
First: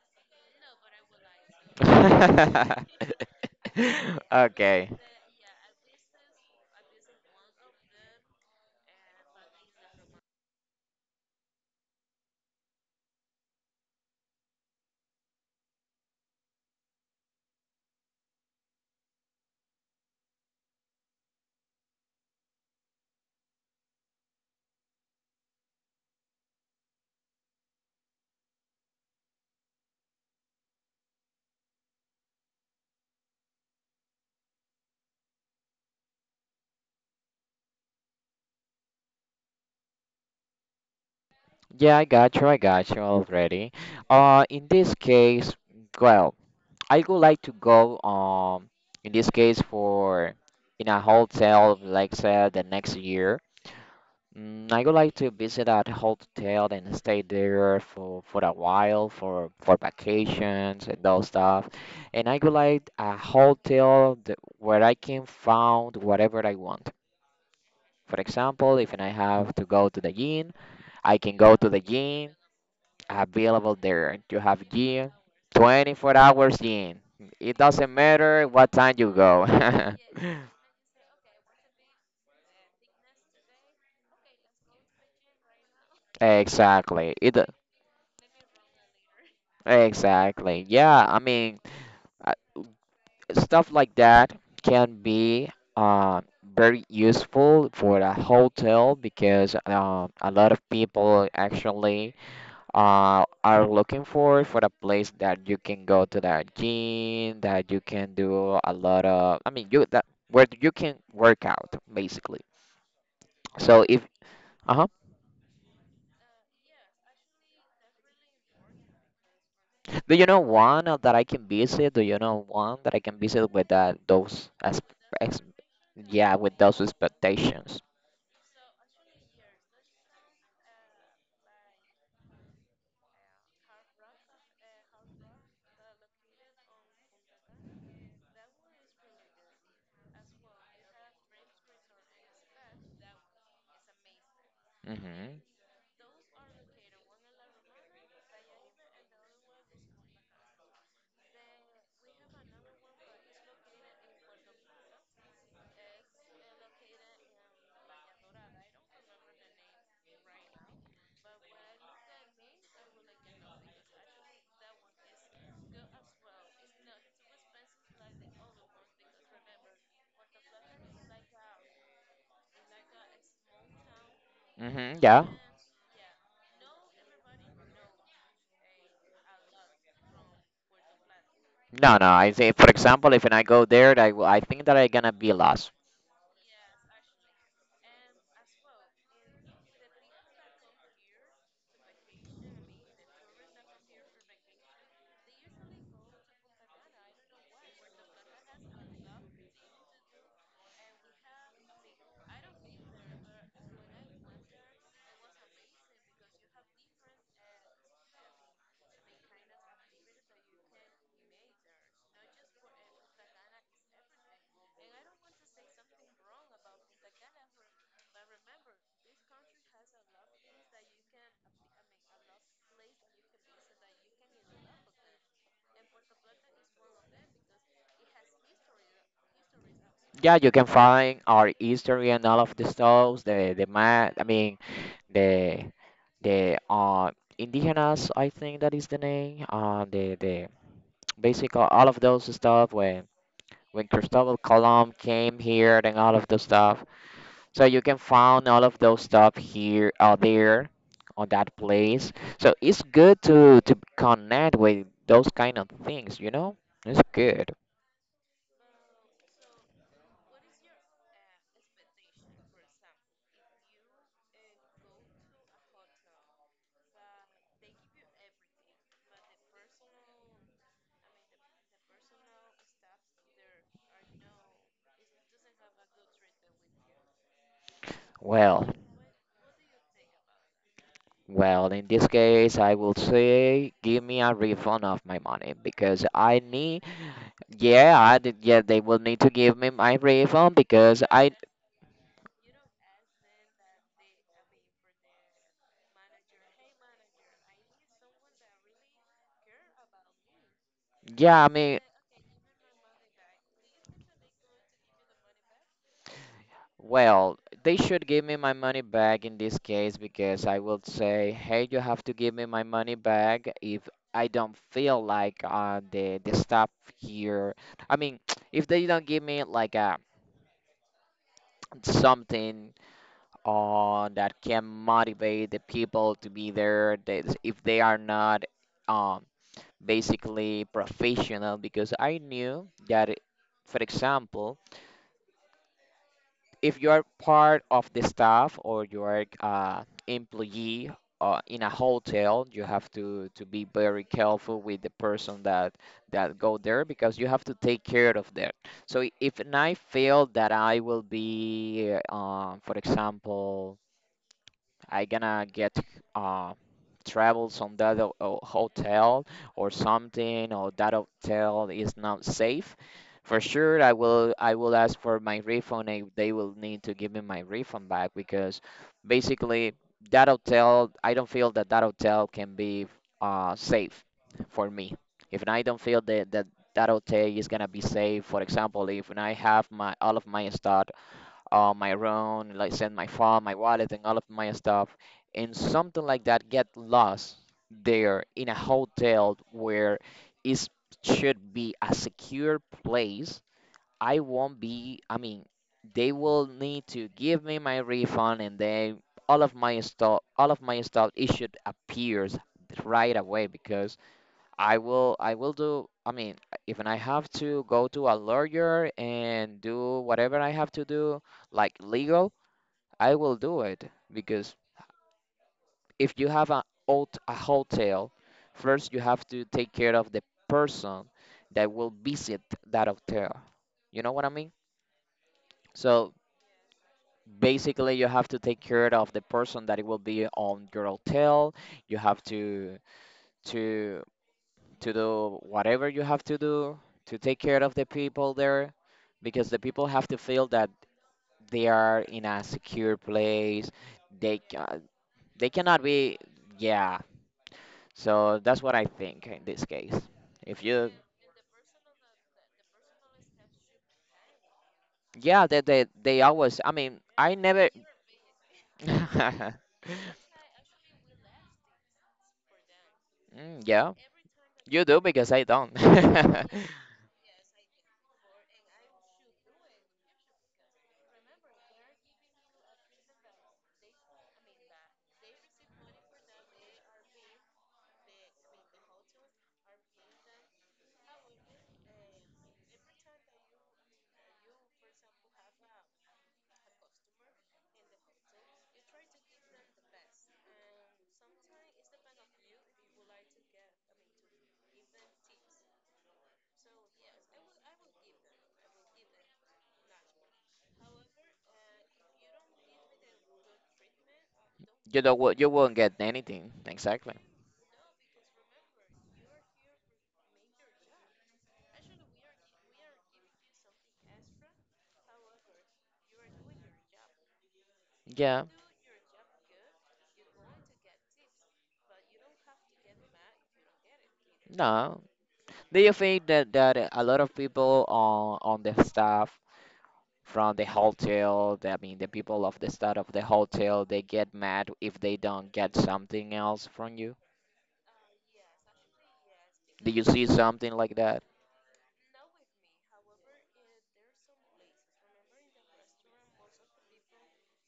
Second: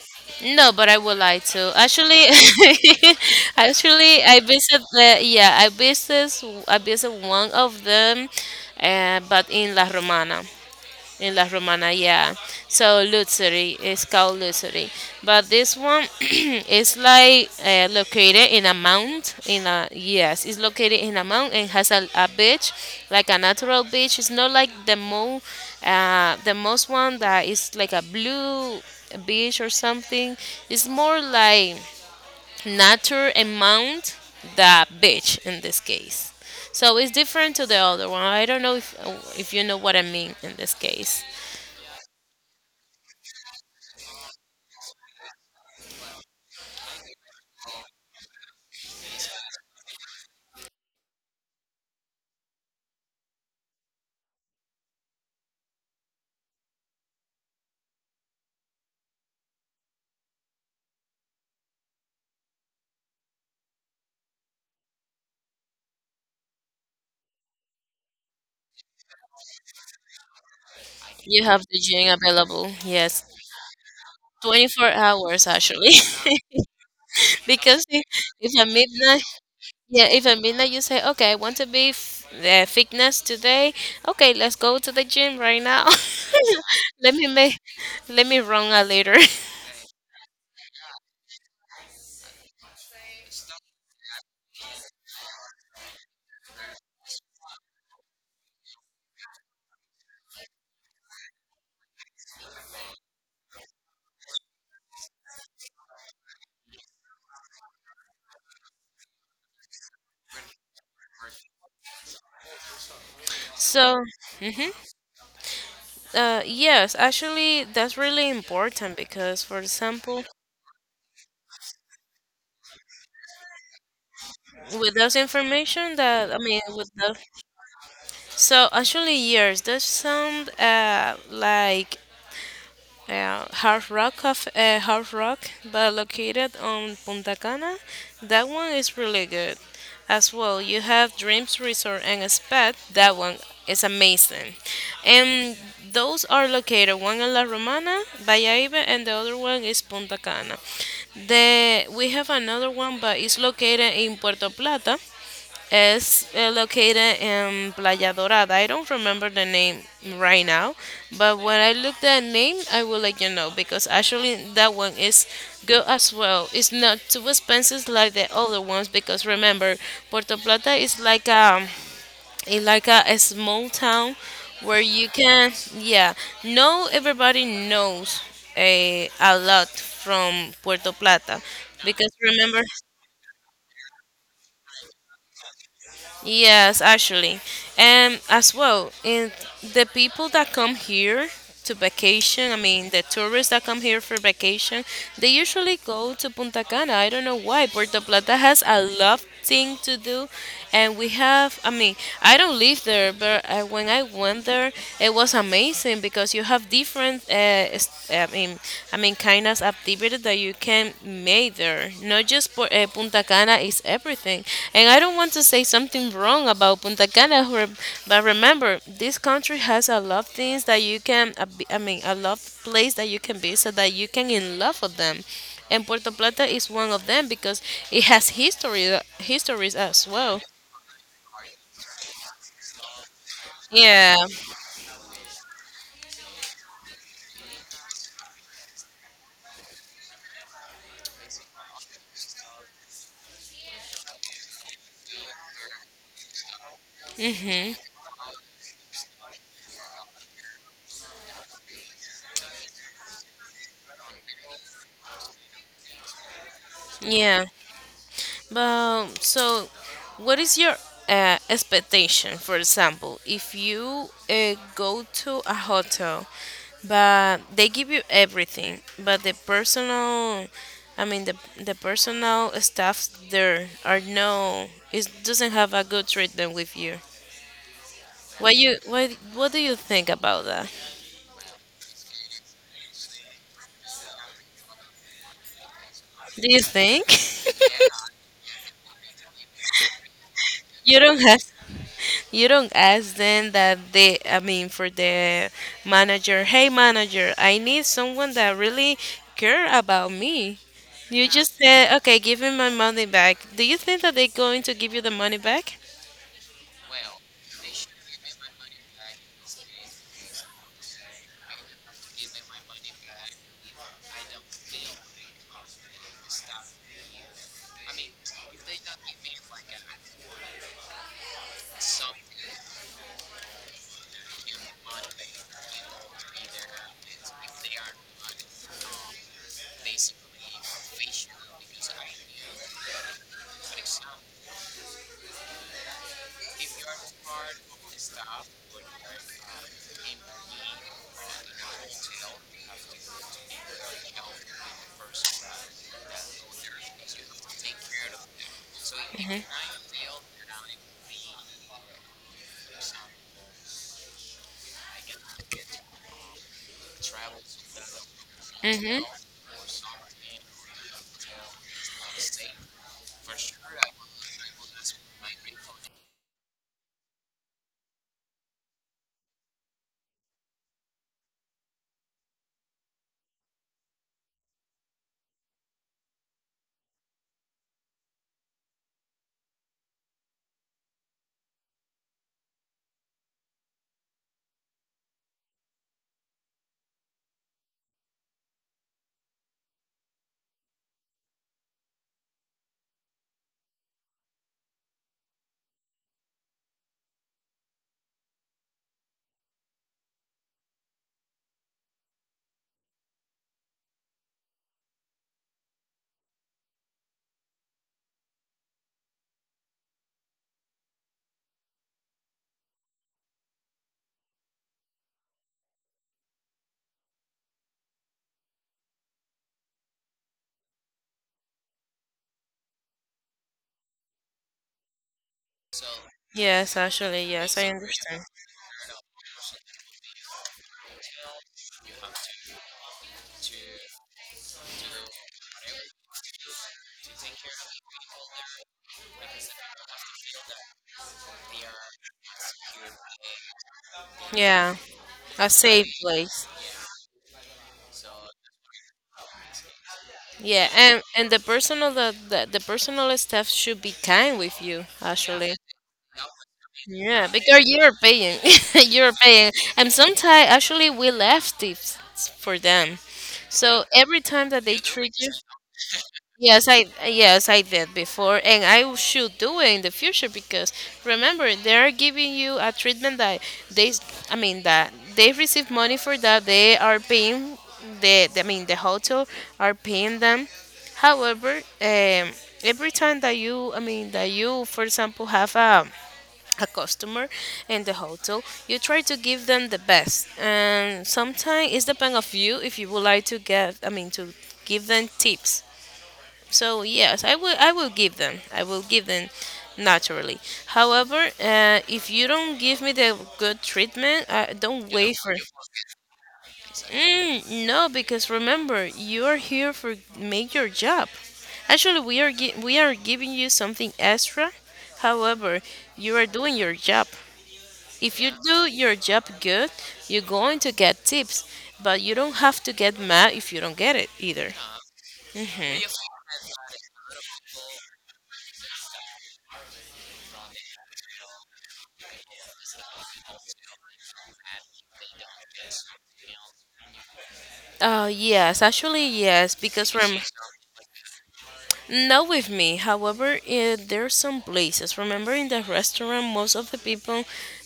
B: no, but I would like to actually.
A: [LAUGHS]
B: [LAUGHS] Actually, I visit
A: Okay.
B: the yeah, I visit one of them, but in La Romana. In La Romana, yeah. So Luxury is called Luxury, but this one [CLEARS THROAT] is like located in a mount. In a Yes, it's located in a mount and has a beach, like a natural beach. It's not like the most one that is like a blue beach or something. It's more like nature and mount the beach in this case. So it's different to the other one. I don't know if you know what I mean in this case.
A: Yeah, I got you. I got you already. In this case, well, I would like to go in this case for in a hotel, like say the next year. Mm, I would like to visit that hotel and stay there for a while for vacations and those stuff. And I would like a hotel that, where I can find whatever I want. For example, if I have to go to the gym, I can
B: You
A: go
B: have
A: to
B: the
A: the
B: gym
A: gym
B: available, yes.
A: available there. You have
B: 24
A: gym,
B: hours actually.
A: 24 hours gym.
B: [LAUGHS]
A: It
B: Because
A: doesn't matter
B: if at
A: what time you
B: midnight,
A: go.
B: yeah, if at
A: [LAUGHS]
B: midnight you say, okay, I want to be fitness today. Okay, let's go to the gym right now. [LAUGHS]
A: Exactly.
B: let me
A: It
B: make, Let me run a later.
A: exactly. Yeah, I mean. Stuff like that can be uh, very useful for the hotel because a lot of people actually are looking for a place that you can go to the gym, that you can do a lot of, you that where you can work out basically.
B: [LAUGHS]
A: So
B: So.
A: if
B: Mhm.
A: uh-huh.
B: Yes, actually, that's really important, because, for
A: Do you
B: example,
A: know one that I can visit? Do you know one that I can visit with those as,
B: with those
A: ex
B: information that,
A: yeah,
B: I
A: with
B: mean,
A: those
B: with the.
A: expectations?
B: So actually, yes, that sound like Hard Rock, but located on Punta Cana. That one is really good. As well, you have Dreams Resort and Spa. That one is amazing.
A: Mm-hmm.
B: And those are located one in La Romana, Valladolid, and the other one is Punta Cana. We have another one, but it's located in Puerto Plata, is located in Playa Dorada. I don't remember the name right now, but when I look that name, I will let you know, because actually that one is good as well. It's not too expensive like the other ones because remember, Puerto Plata is it's like a small town where
A: Mm-hmm.
B: you
A: Yeah.
B: can, yeah, no, everybody knows a lot from Puerto Plata,
A: No, no.
B: because
A: I say,
B: remember.
A: for example, if when I go there, will- I think that I gonna be lost.
B: Yes, actually. And as well, in the people that come here to vacation, I mean, the tourists that come here for vacation, they usually go to Punta Cana. I don't know why. Puerto Plata has a lot thing to do, and we have, I mean, I don't live there, but when I went there it was amazing, because you have different s- uh, um, I mean, kind of activity that you can make there. Not just Punta Cana is everything. And I don't want to say something wrong about Punta Cana, but remember, this country has a lot of things that you can, I mean, a lot of place that you can visit, that you can in love with them. And Puerto Plata is one of them, because it has history, histories as
A: Yeah,
B: well.
A: you can find our history and all of the stuff, the map.
B: Yeah.
A: I mean, the the indigenous. I think that is the name. The basically all of those stuff when Cristobal Colum came here and all of the stuff.
B: [LAUGHS]
A: So you can find all of those stuff here or there on that place. So it's good to connect with those kind of things, you know? It's
B: Yeah.
A: good.
B: So, what is your expectation? For example, if you go to a hotel, but they give you everything, but the personal, I mean, the personal staff there are no, it doesn't have a good treatment with you. What
A: Well,
B: you what what do you think about that?
A: well, in this case, I will say give me a refund of my money because I
B: Do you
A: need
B: think, [LAUGHS]
A: yeah, I did, yeah, they will need to give me my refund
B: you
A: because
B: don't
A: I
B: have? You don't ask them that they, I mean, for the manager, hey manager, I need someone that really care about me. You
A: yeah, I
B: just
A: mean.
B: say, okay, give me my money back. Do you think that they're going to give you the money back?
A: Well, they should give me my money back in this case because I will say, hey, you have to give me my money back if I don't feel like the stuff here. I mean, [TSK] if they don't give me like a something on that can motivate the people to be there, they, if they are not um basically professional, because I knew that, for example. If you are part of the staff or you are employee in a hotel, you have to be very careful with the person that that go there because you have to take care of that. So if I feel that I will be, for example, I gonna get uh, travels on that
B: Mm-hmm.
A: hotel or something, or that hotel is not safe. For sure, I will ask for my refund. If they will need to give me my refund back because basically that hotel, I don't feel that that hotel can be safe for me. If I don't feel that that hotel is gonna be safe, for example, if I have my all of my stuff, my own, like send my phone, my wallet, and all of my stuff, and something like that get lost there in a hotel where it should be a secure place. I won't be. I mean, they will need to give me my refund, and then all of my stuff, all of my stuff, it should appears right away because I will do, I mean, even I have to go to a lawyer and do whatever I have to do, like legal, I will do it because if you have a a hotel, first you have to take care of the person that will visit that hotel, you know what I mean? So
B: Yes, actually, yes, I
A: basically you
B: understand.
A: have to take care of the person that it will be on your hotel. You have to, to to do whatever you have to do to take care of the people there because the people have to feel that they are in a secure place, they
B: Yeah,
A: ca-
B: a
A: they cannot
B: safe
A: be.
B: place.
A: Yeah, so that's what I think in this case. If
B: Yeah,
A: you,
B: and the personal, the personal staff should be kind with you,
A: yeah,
B: actually.
A: they always, I mean,
B: Yeah,
A: I
B: because
A: never
B: you're paying, [LAUGHS] you're paying,
A: [LAUGHS]
B: and sometimes actually we left tips for them.
A: Mm,
B: So
A: yeah,
B: every time that they
A: you do
B: treat
A: because
B: you,
A: I don't.
B: yes, I did before, and I should do it in the future, because remember, they are giving you a treatment that they, I mean that they receive money for that they are paying the, I mean the hotel are paying them. However, every time that you, I mean that you, for example, have a customer in the hotel, you try to give them the best, and sometimes it's depend of you if you would like to get, I mean to give them tips. So yes, I will give them I will give them naturally. However, if you don't give me the good treatment,
A: [LAUGHS]
B: don't
A: You
B: wait
A: don't wo-
B: for.
A: you won't get anything, exactly.
B: Mm, no, because remember, you are here for make your job. Actually, we are giving you something extra. However, you are doing your job. If you
A: Yeah.
B: do your job good, you're going to get tips, but you don't have to get mad if you don't get it either.
A: No, do you think that, that a lot of people on the staff from the hotel? I mean, the people of the staff of the hotel, they get mad if they don't get something else from you.
B: Yes, actually, yes, because
A: Did you see something like that?
B: not with me. However, there are some places. Remember, in the restaurant, most of the people,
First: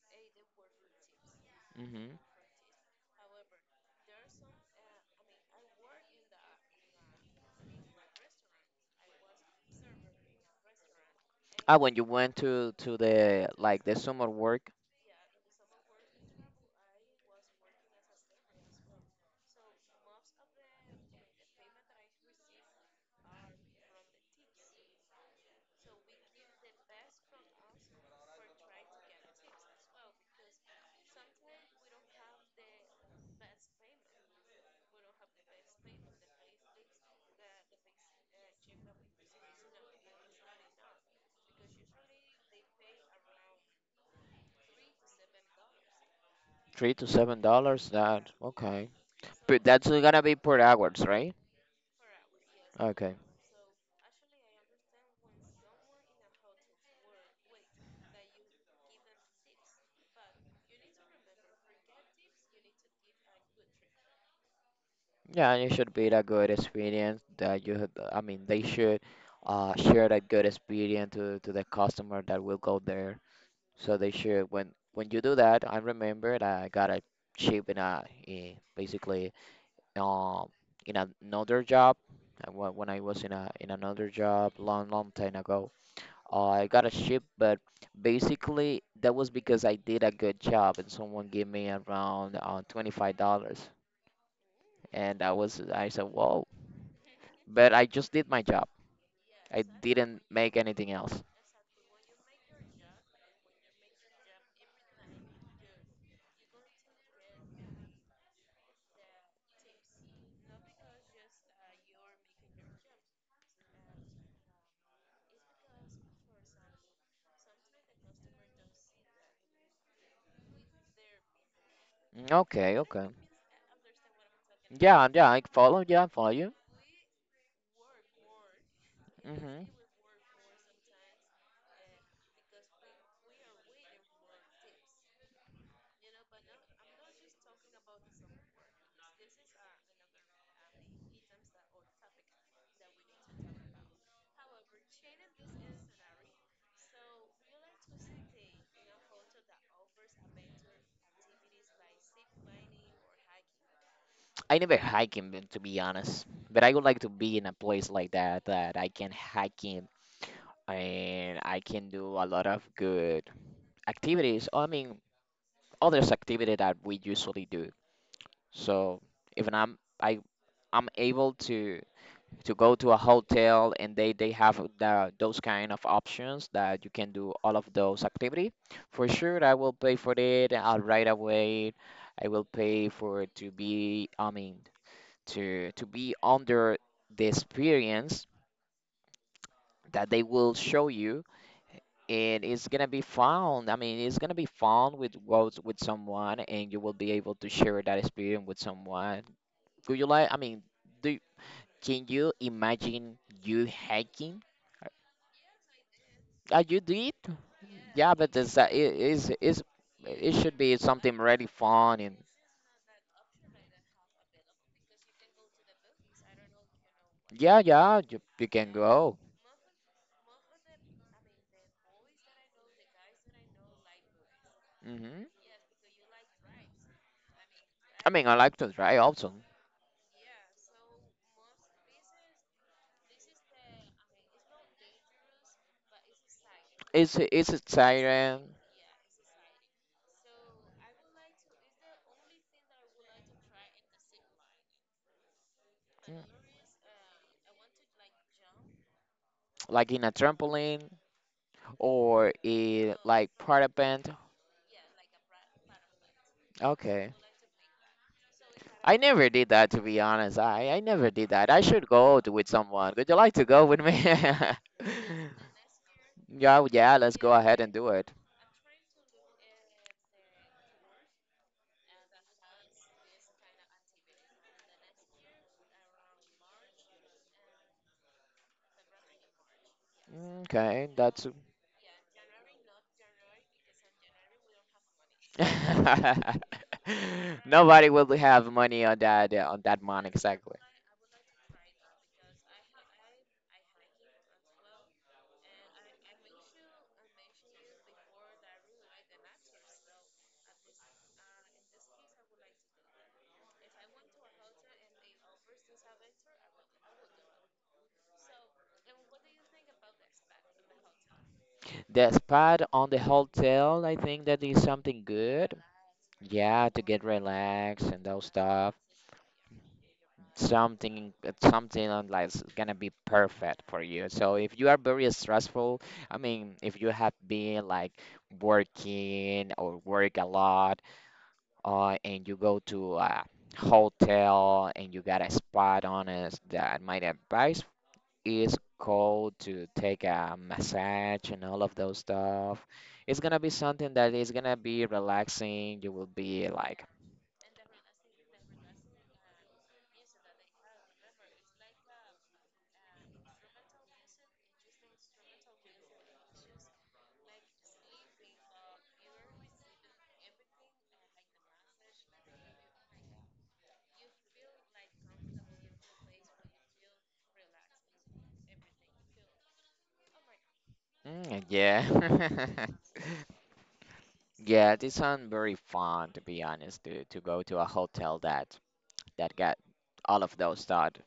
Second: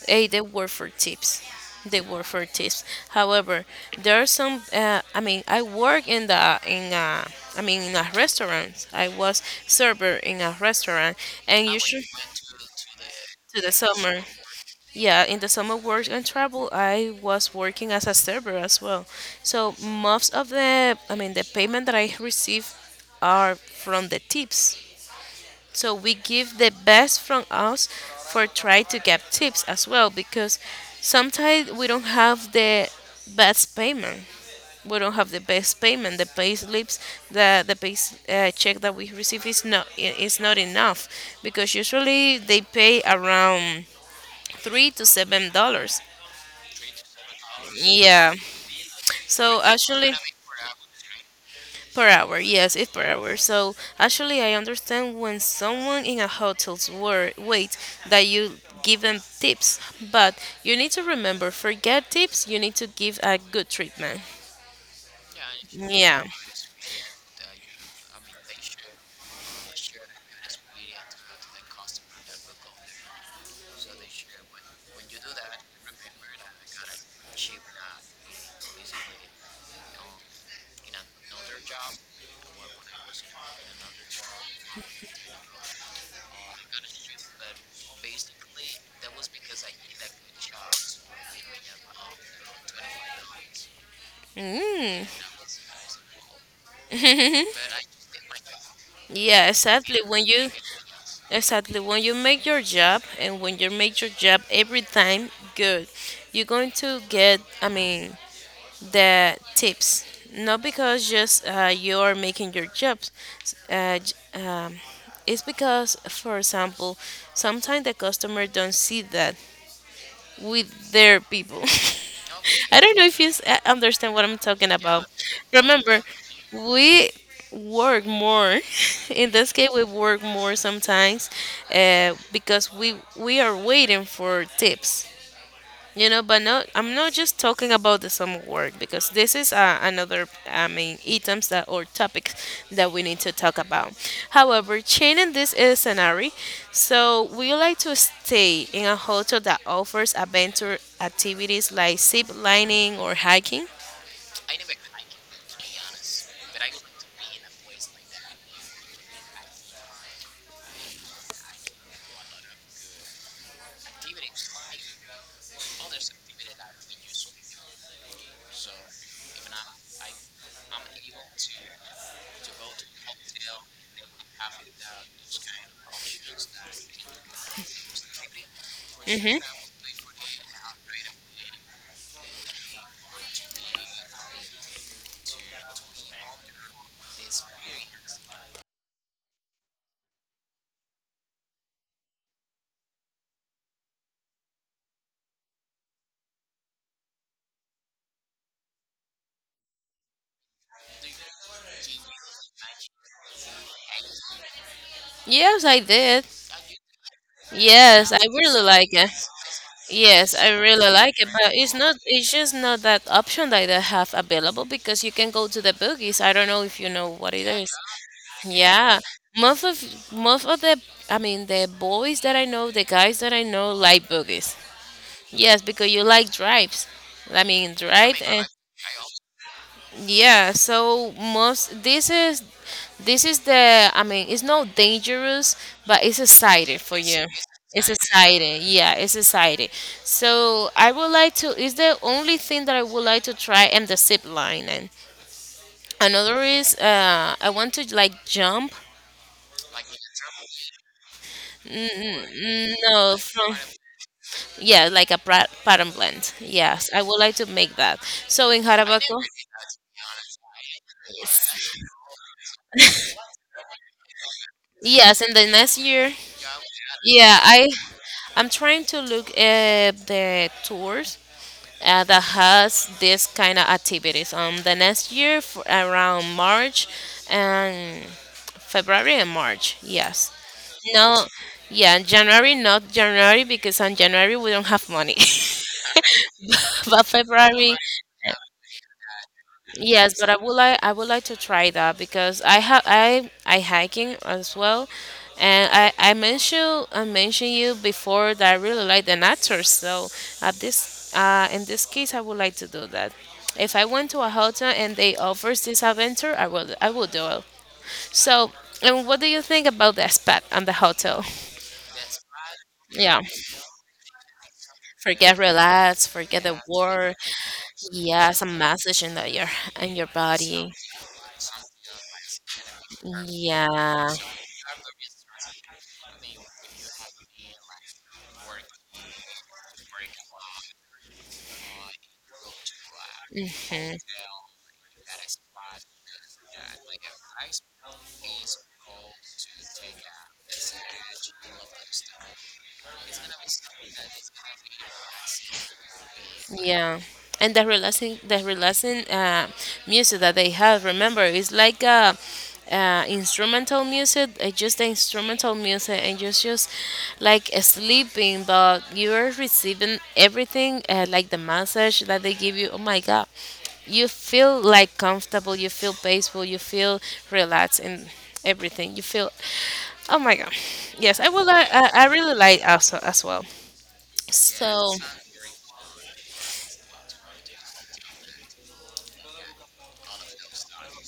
B: they work for tips. They
A: Hmm.
B: work for tips. However, there are some. I mean, I work in the, in a. I mean, in a restaurant. I was server in a restaurant, and
A: Ah, when you
B: usually
A: went to the
B: to the
A: like the
B: summer.
A: summer work,
B: Yeah, in the summer work and travel, I was working as a server as well. So most of the, I mean, the payment that I receive are from the tips. So we give the best from us for try to get tips as well, because sometimes we don't have the best payment. We don't have the best payment. The pay slips, the check that we receive is not I- is not enough, because usually they pay around $3 to $7.
A: $3 to $7. That
B: Yeah.
A: okay,
B: So
A: but that's
B: actually,
A: gonna be per hours, right?
B: per hour. Yes, it's per
A: Okay.
B: hour. So actually, I understand when someone in a hotel's wait that you give them tips, but you need to remember, forget tips. You need to give a good treatment.
A: Yeah, it should be a
B: Yeah.
A: good experience that you had. I mean, they should, share that good experience to the customer that will go there. So they should, when you do that, I remember that I got a chip in a in basically, um in another job. When I was in a in another job long long time ago, I got a chip, but basically that was because I did a good job and someone gave me around $25,
B: Mm.
A: and I was I said whoa, but I just did my job.
B: Yeah.
A: I
B: Exactly.
A: didn't
B: When you
A: make anything else.
B: Exactly. When you make your job, and when you make your job every time good, you're going to get, I mean, the tips, not because just you're making your jobs, uh, j- um, it's because, for example, sometimes the customer don't see that with their people.
A: Mm,
B: [LAUGHS]
A: okay,
B: I don't know
A: okay.
B: if you understand what I'm talking about.
A: Yeah, yeah, I follow.
B: Remember,
A: Yeah, I follow you.
B: we work more. [LAUGHS] In this
A: Hmm.
B: case we work more sometimes, because we are waiting for tips, but no, I'm not just talking about the summer work, because this is another, I mean, items that or topics that we need to talk about. However, changing this is scenario, so we like to stay in a hotel that offers adventure activities like zip lining or hiking.
A: I never hiking, been, to be honest, but I would like to be in a place like that that I can hiking and I can do a lot of good activities. I mean, others activity that we usually do. So if I'm able to go to a hotel and they have the, those kind of options that you can do all of those activity. For sure,
B: Mm-hmm.
A: I will pay for it, right away. I will pay for it to be. I mean, to be under the experience that they will show you and it's gonna be found, I mean, it's gonna be found with with someone and you will be able to share that experience with someone. Could you, like, I mean, do, can you imagine you hiking?
B: Yes, I did.
A: You do it?
B: Yes,
A: Yeah,
B: I
A: but
B: really like it.
A: it's, is it
B: Yes, I
A: should be
B: really like
A: something
B: it,
A: really
B: but it's not.
A: fun and
B: It's just not that option that they have available, because you can go to the boogies. I don't know if you know what it
A: yeah,
B: is.
A: yeah, you can
B: Yeah,
A: go.
B: most of the, I mean, the boys that I know, the guys that I know like boogies.
A: Hmm.
B: Yes, because you like drives. I mean,
A: I
B: drive,
A: mean, I
B: and
A: like to try also.
B: yeah. So most, this is the, I mean, it's not dangerous, but it's exciting for you.
A: It's
B: It's
A: exciting.
B: exciting. Yeah, it's exciting. So I would like to. Is the only thing that I would like to try, and the zip line, and. Another is, I want to like jump.
A: Like in a trampoline
B: Mm,
A: or
B: mm,
A: in
B: no,
A: like
B: from.
A: parapent.
B: Yeah, like a pattern blend. Yes, I
A: Okay.
B: would like to make that. So in
A: I
B: Jarabacoa,
A: never did that to be honest. I never did that. I should go to, with someone. Would you like to go with me? [LAUGHS] Yeah,
B: yes, in the next year,
A: yeah, let's go
B: yeah,
A: ahead
B: I
A: and do it.
B: I'm trying to look at the tours that has this kind of activities. The next year for around March, and February and March. Yes.
A: Okay,
B: No,
A: that's
B: yeah, January, not January, because on January we don't have money. [LAUGHS]
A: [LAUGHS]
B: But February.
A: nobody will have money on that, on that money,
B: Yes, but I would
A: exactly.
B: like I would like to try that, because I have I hiking as well, and I mentioned you before that I really like the nature. So at this in this case, I would like to do that. If I went to a hotel and they offers this adventure, I will do it. So, and what do you think about the spa and the hotel?
A: The spot on the
B: Yeah,
A: hotel, I think that is something
B: forget
A: good.
B: relax, forget the
A: Yeah, to get
B: work.
A: relaxed and those
B: Yeah, some
A: stuff.
B: massage in the, your in your body.
A: Something, something on like is gonna be perfect for you.
B: Yeah.
A: So if you are very stressful, I mean, if you have been like working or work a lot, and you go to a hotel and you got a spot on it, that my advice is called to take a massage and all of those stuff. It's gonna be something that is gonna be relaxing. You will be like
B: Yeah, and the relaxing, music that they have. Remember, it's like instrumental music. It's just the instrumental music, and just like sleeping, but you are receiving everything, like the massage that they give you. Oh my god, you feel like comfortable. You feel peaceful. You feel relaxed, and everything. You feel. Oh my god, yes, I
A: mm,
B: will. I,
A: yeah.
B: I I really like
A: [LAUGHS]
B: also as well.
A: Yeah,
B: So.
A: this isn't very fun to be honest, to go to a hotel that that got all of those thought.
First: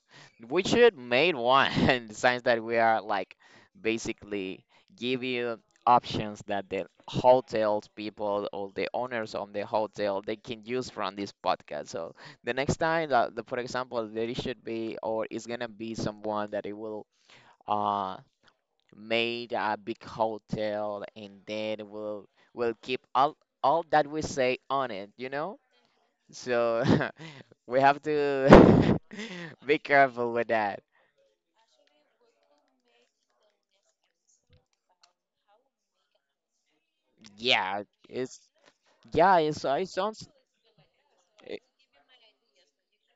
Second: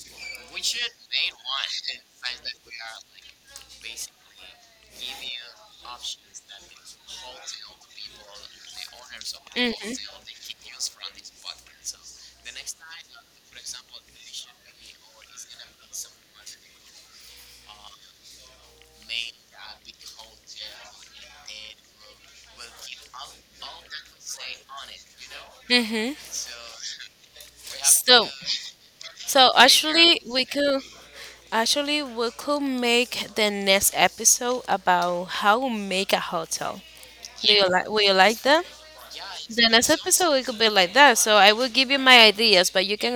A: We should made one [LAUGHS] in the sense that we are like basically give you options that the hotels people or the owners of the hotel they can use from this podcast. So the next time that the, for example, there should be or it's gonna be someone that it will, uh made a big hotel, and then we'll keep all that we say on it, you know?
B: Mm-hmm.
A: So [LAUGHS]
B: We
A: we have
B: So, to
A: to
B: so figure out
A: [LAUGHS] be
B: actually,
A: careful
B: out. we
A: with
B: could
A: that.
B: actually we could make the next episode about how we make a hotel. Do, yeah, you, yeah,
A: Yeah,
B: like? Will you
A: it's
B: like that?
A: yeah, it's
B: The
A: it
B: next
A: sounds.
B: episode it could be like that. So I
A: It,
B: will give you my ideas, but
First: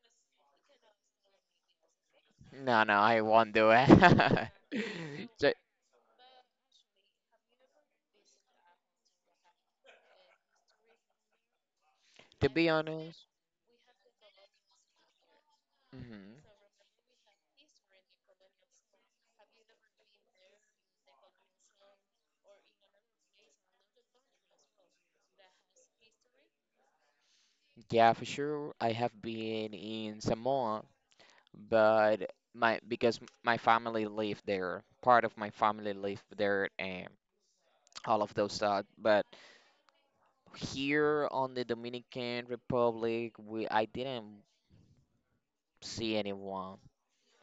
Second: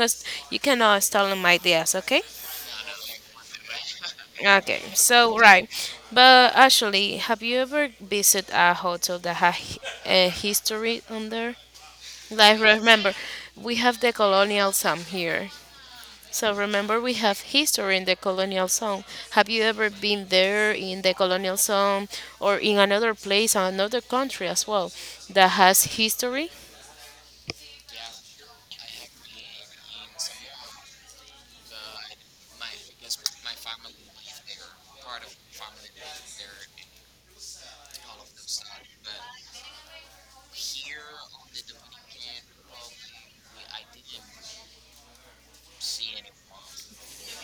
B: you cannot steal my ideas, okay?
A: no, no, I won't do it.
B: Okay. So
A: [LAUGHS] So,
B: right, but actually, have you ever visited a hotel that has a history on there?
A: to
B: Like
A: be
B: remember,
A: honest,
B: we have the colonial song here.
A: mhm,
B: So remember, we have history in the colonial song. Have you ever been there in the colonial song, or in another place, another country as well, that has history?
A: yeah, for sure, I have been in Samoa, but my because my family lived there, part of my family lived there, and all of those stuff. But here on the Dominican Republic, we I didn't see anyone.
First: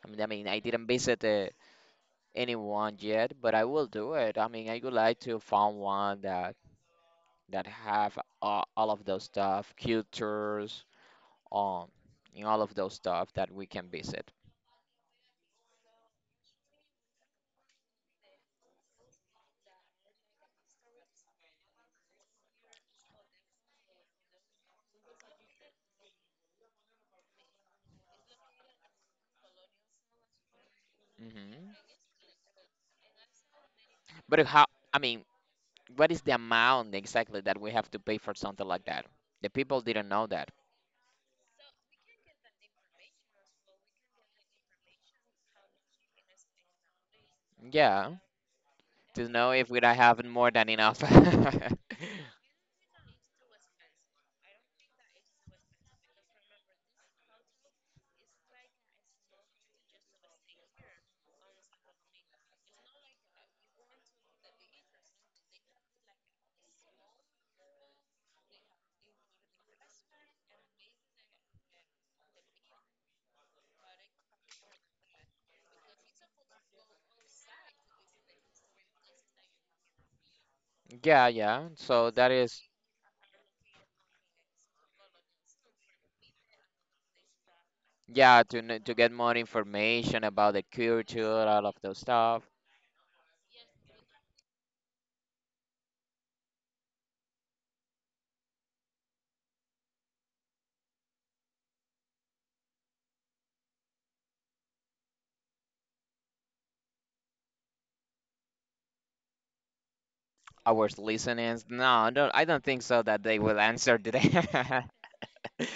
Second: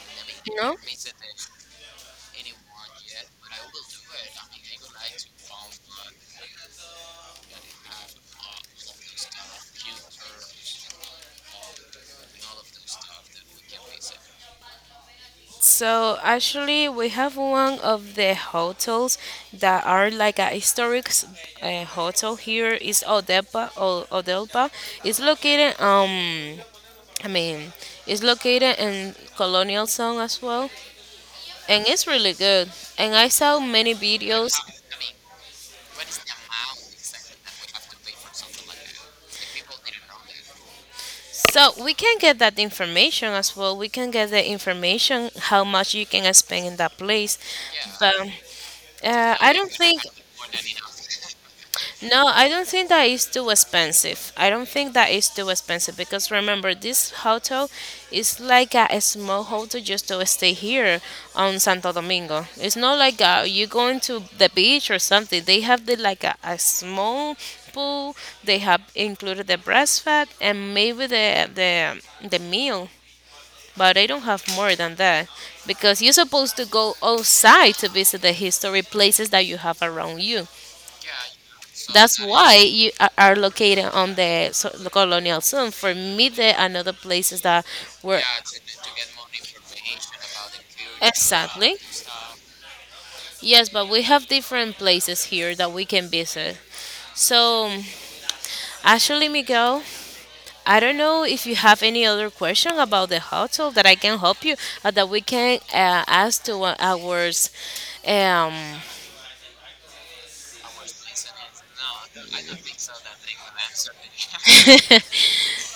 A: I mean, I
B: No.
A: didn't visit, anyone yet, but I will do it. I mean, I would like to find one that that have all of those stuff, cultures, um, and all of those stuff that we can visit.
B: So actually, we have one of the hotels that are like a historic hotel here, is Odepa. Odelpa. It's located, I mean, it's located in Colonial Zone as well,
A: Hmm.
B: and it's really good. And I saw many
A: But
B: videos.
A: how? I mean, what is the amount exactly that we have to pay for something like that? The people didn't know that.
B: So we can get that information as well. We can get the information how much you can spend in that place. Yeah, but
A: Yeah.
B: uh,
A: To
B: no, I
A: know
B: don't
A: if we're
B: think
A: having more than enough.
B: no,
A: [LAUGHS]
B: I don't think that is too expensive. I don't think that is too expensive, because remember, this hotel is like a small hotel just to stay here on Santo Domingo. It's not like you going to the beach or something. They have the, like a small pool. They have included the breakfast, and maybe the, the meal, but I don't have more than that, because you're supposed to go outside to visit the history places that you have around you.
A: Yeah, yeah. So
B: That's
A: that
B: why
A: is
B: you are located on the, so, the colonial zone. For me, there are other places that were.
A: yeah to to get more information about the culture, all
B: Exactly.
A: of those stuff.
B: Yes, but we have different places here that we can visit. So, actually, Miguel, I don't know if you have any other question about the hotel that I can help you, that we can ask to our, um, [LAUGHS]
A: Our listeners, no, no, I don't think so that they will answer today. [LAUGHS]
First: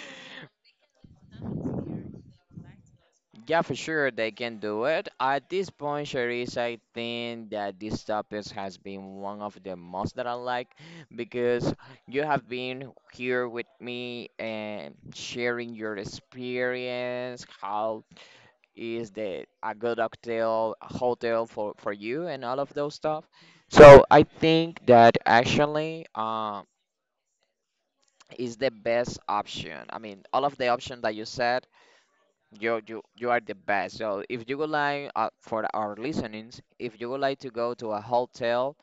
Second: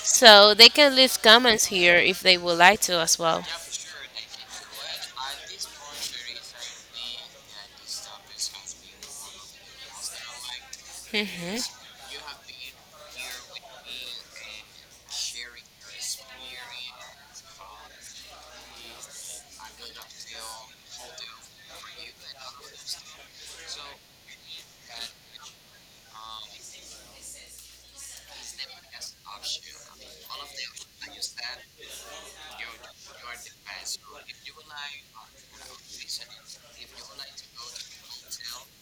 B: so they can leave comments here if they would like to as well.
A: Yeah, for sure they can do it. At this point, Sharice, I think that this topic has been one of the most that I like
B: [LAUGHS]
A: because you have been here with me and sharing your experience, how is the a good hotel for you and all of those stuff. So I think that actually, is the best option. I mean, all of the options that you said, you are the best. So if you would like, for our listenings, if you would like to go to a hotel,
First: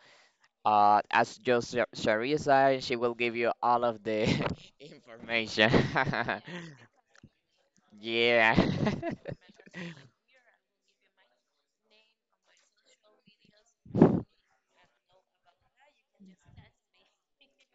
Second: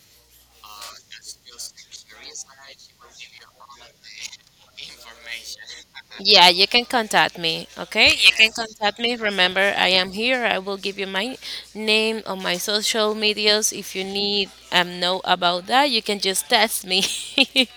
A: ask just Sharissa, and she will give you all of the [LAUGHS]
B: [LAUGHS]
A: information. [LAUGHS]
B: Yeah, you can contact me, [LAUGHS] okay? You can yes.
A: Yeah.
B: contact me.
A: [LAUGHS]
B: Remember, I am here. I will give you my name on my social medias. If you need know about that, you can just text me. [LAUGHS]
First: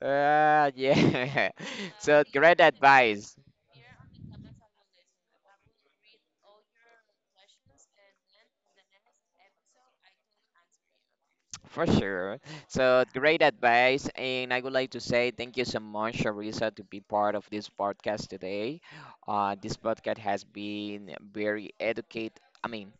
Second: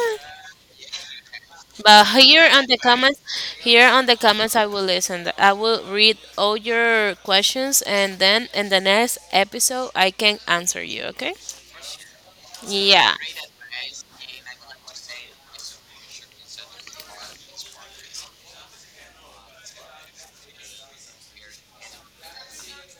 A: Yeah. [LAUGHS]
B: But
A: So
B: here
A: great
B: on the comments,
A: advice.
B: I will listen. I will read all your questions, and then in the next episode, I can answer you. Okay?
A: For sure. So
B: Yeah.
A: great advice, and I would like to say thank you so much, Sharissa, to be part of this podcast today. This podcast has been very educate. I mean,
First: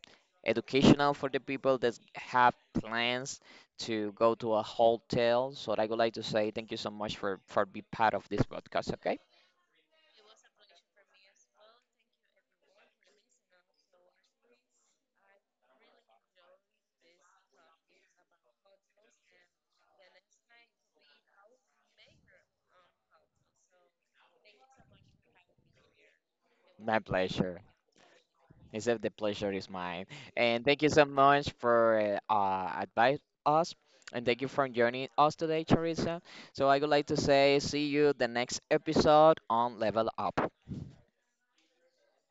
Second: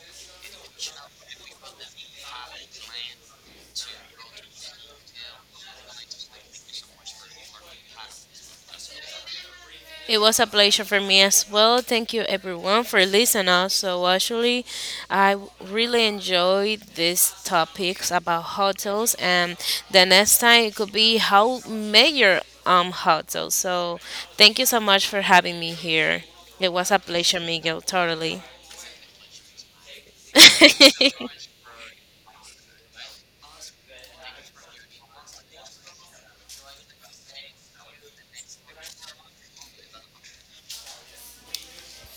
A: educational for the people that have plans to go to a hotel. So I would like to say thank you so much for be part of this podcast. Okay,
B: It was a pleasure for me as well. Thank you everyone for listening. Also, actually, I really enjoyed these topics about hotels, and the next time it could be how major hotels. So, thank you so much for having me here. It was
A: my
B: a pleasure,
A: pleasure.
B: Miguel. Totally.
A: Except the pleasure is mine. And thank you so
B: [LAUGHS]
A: much for, advise us. And thank you for joining us today, Charissa. So I would like to say, see you the next episode on Level Up.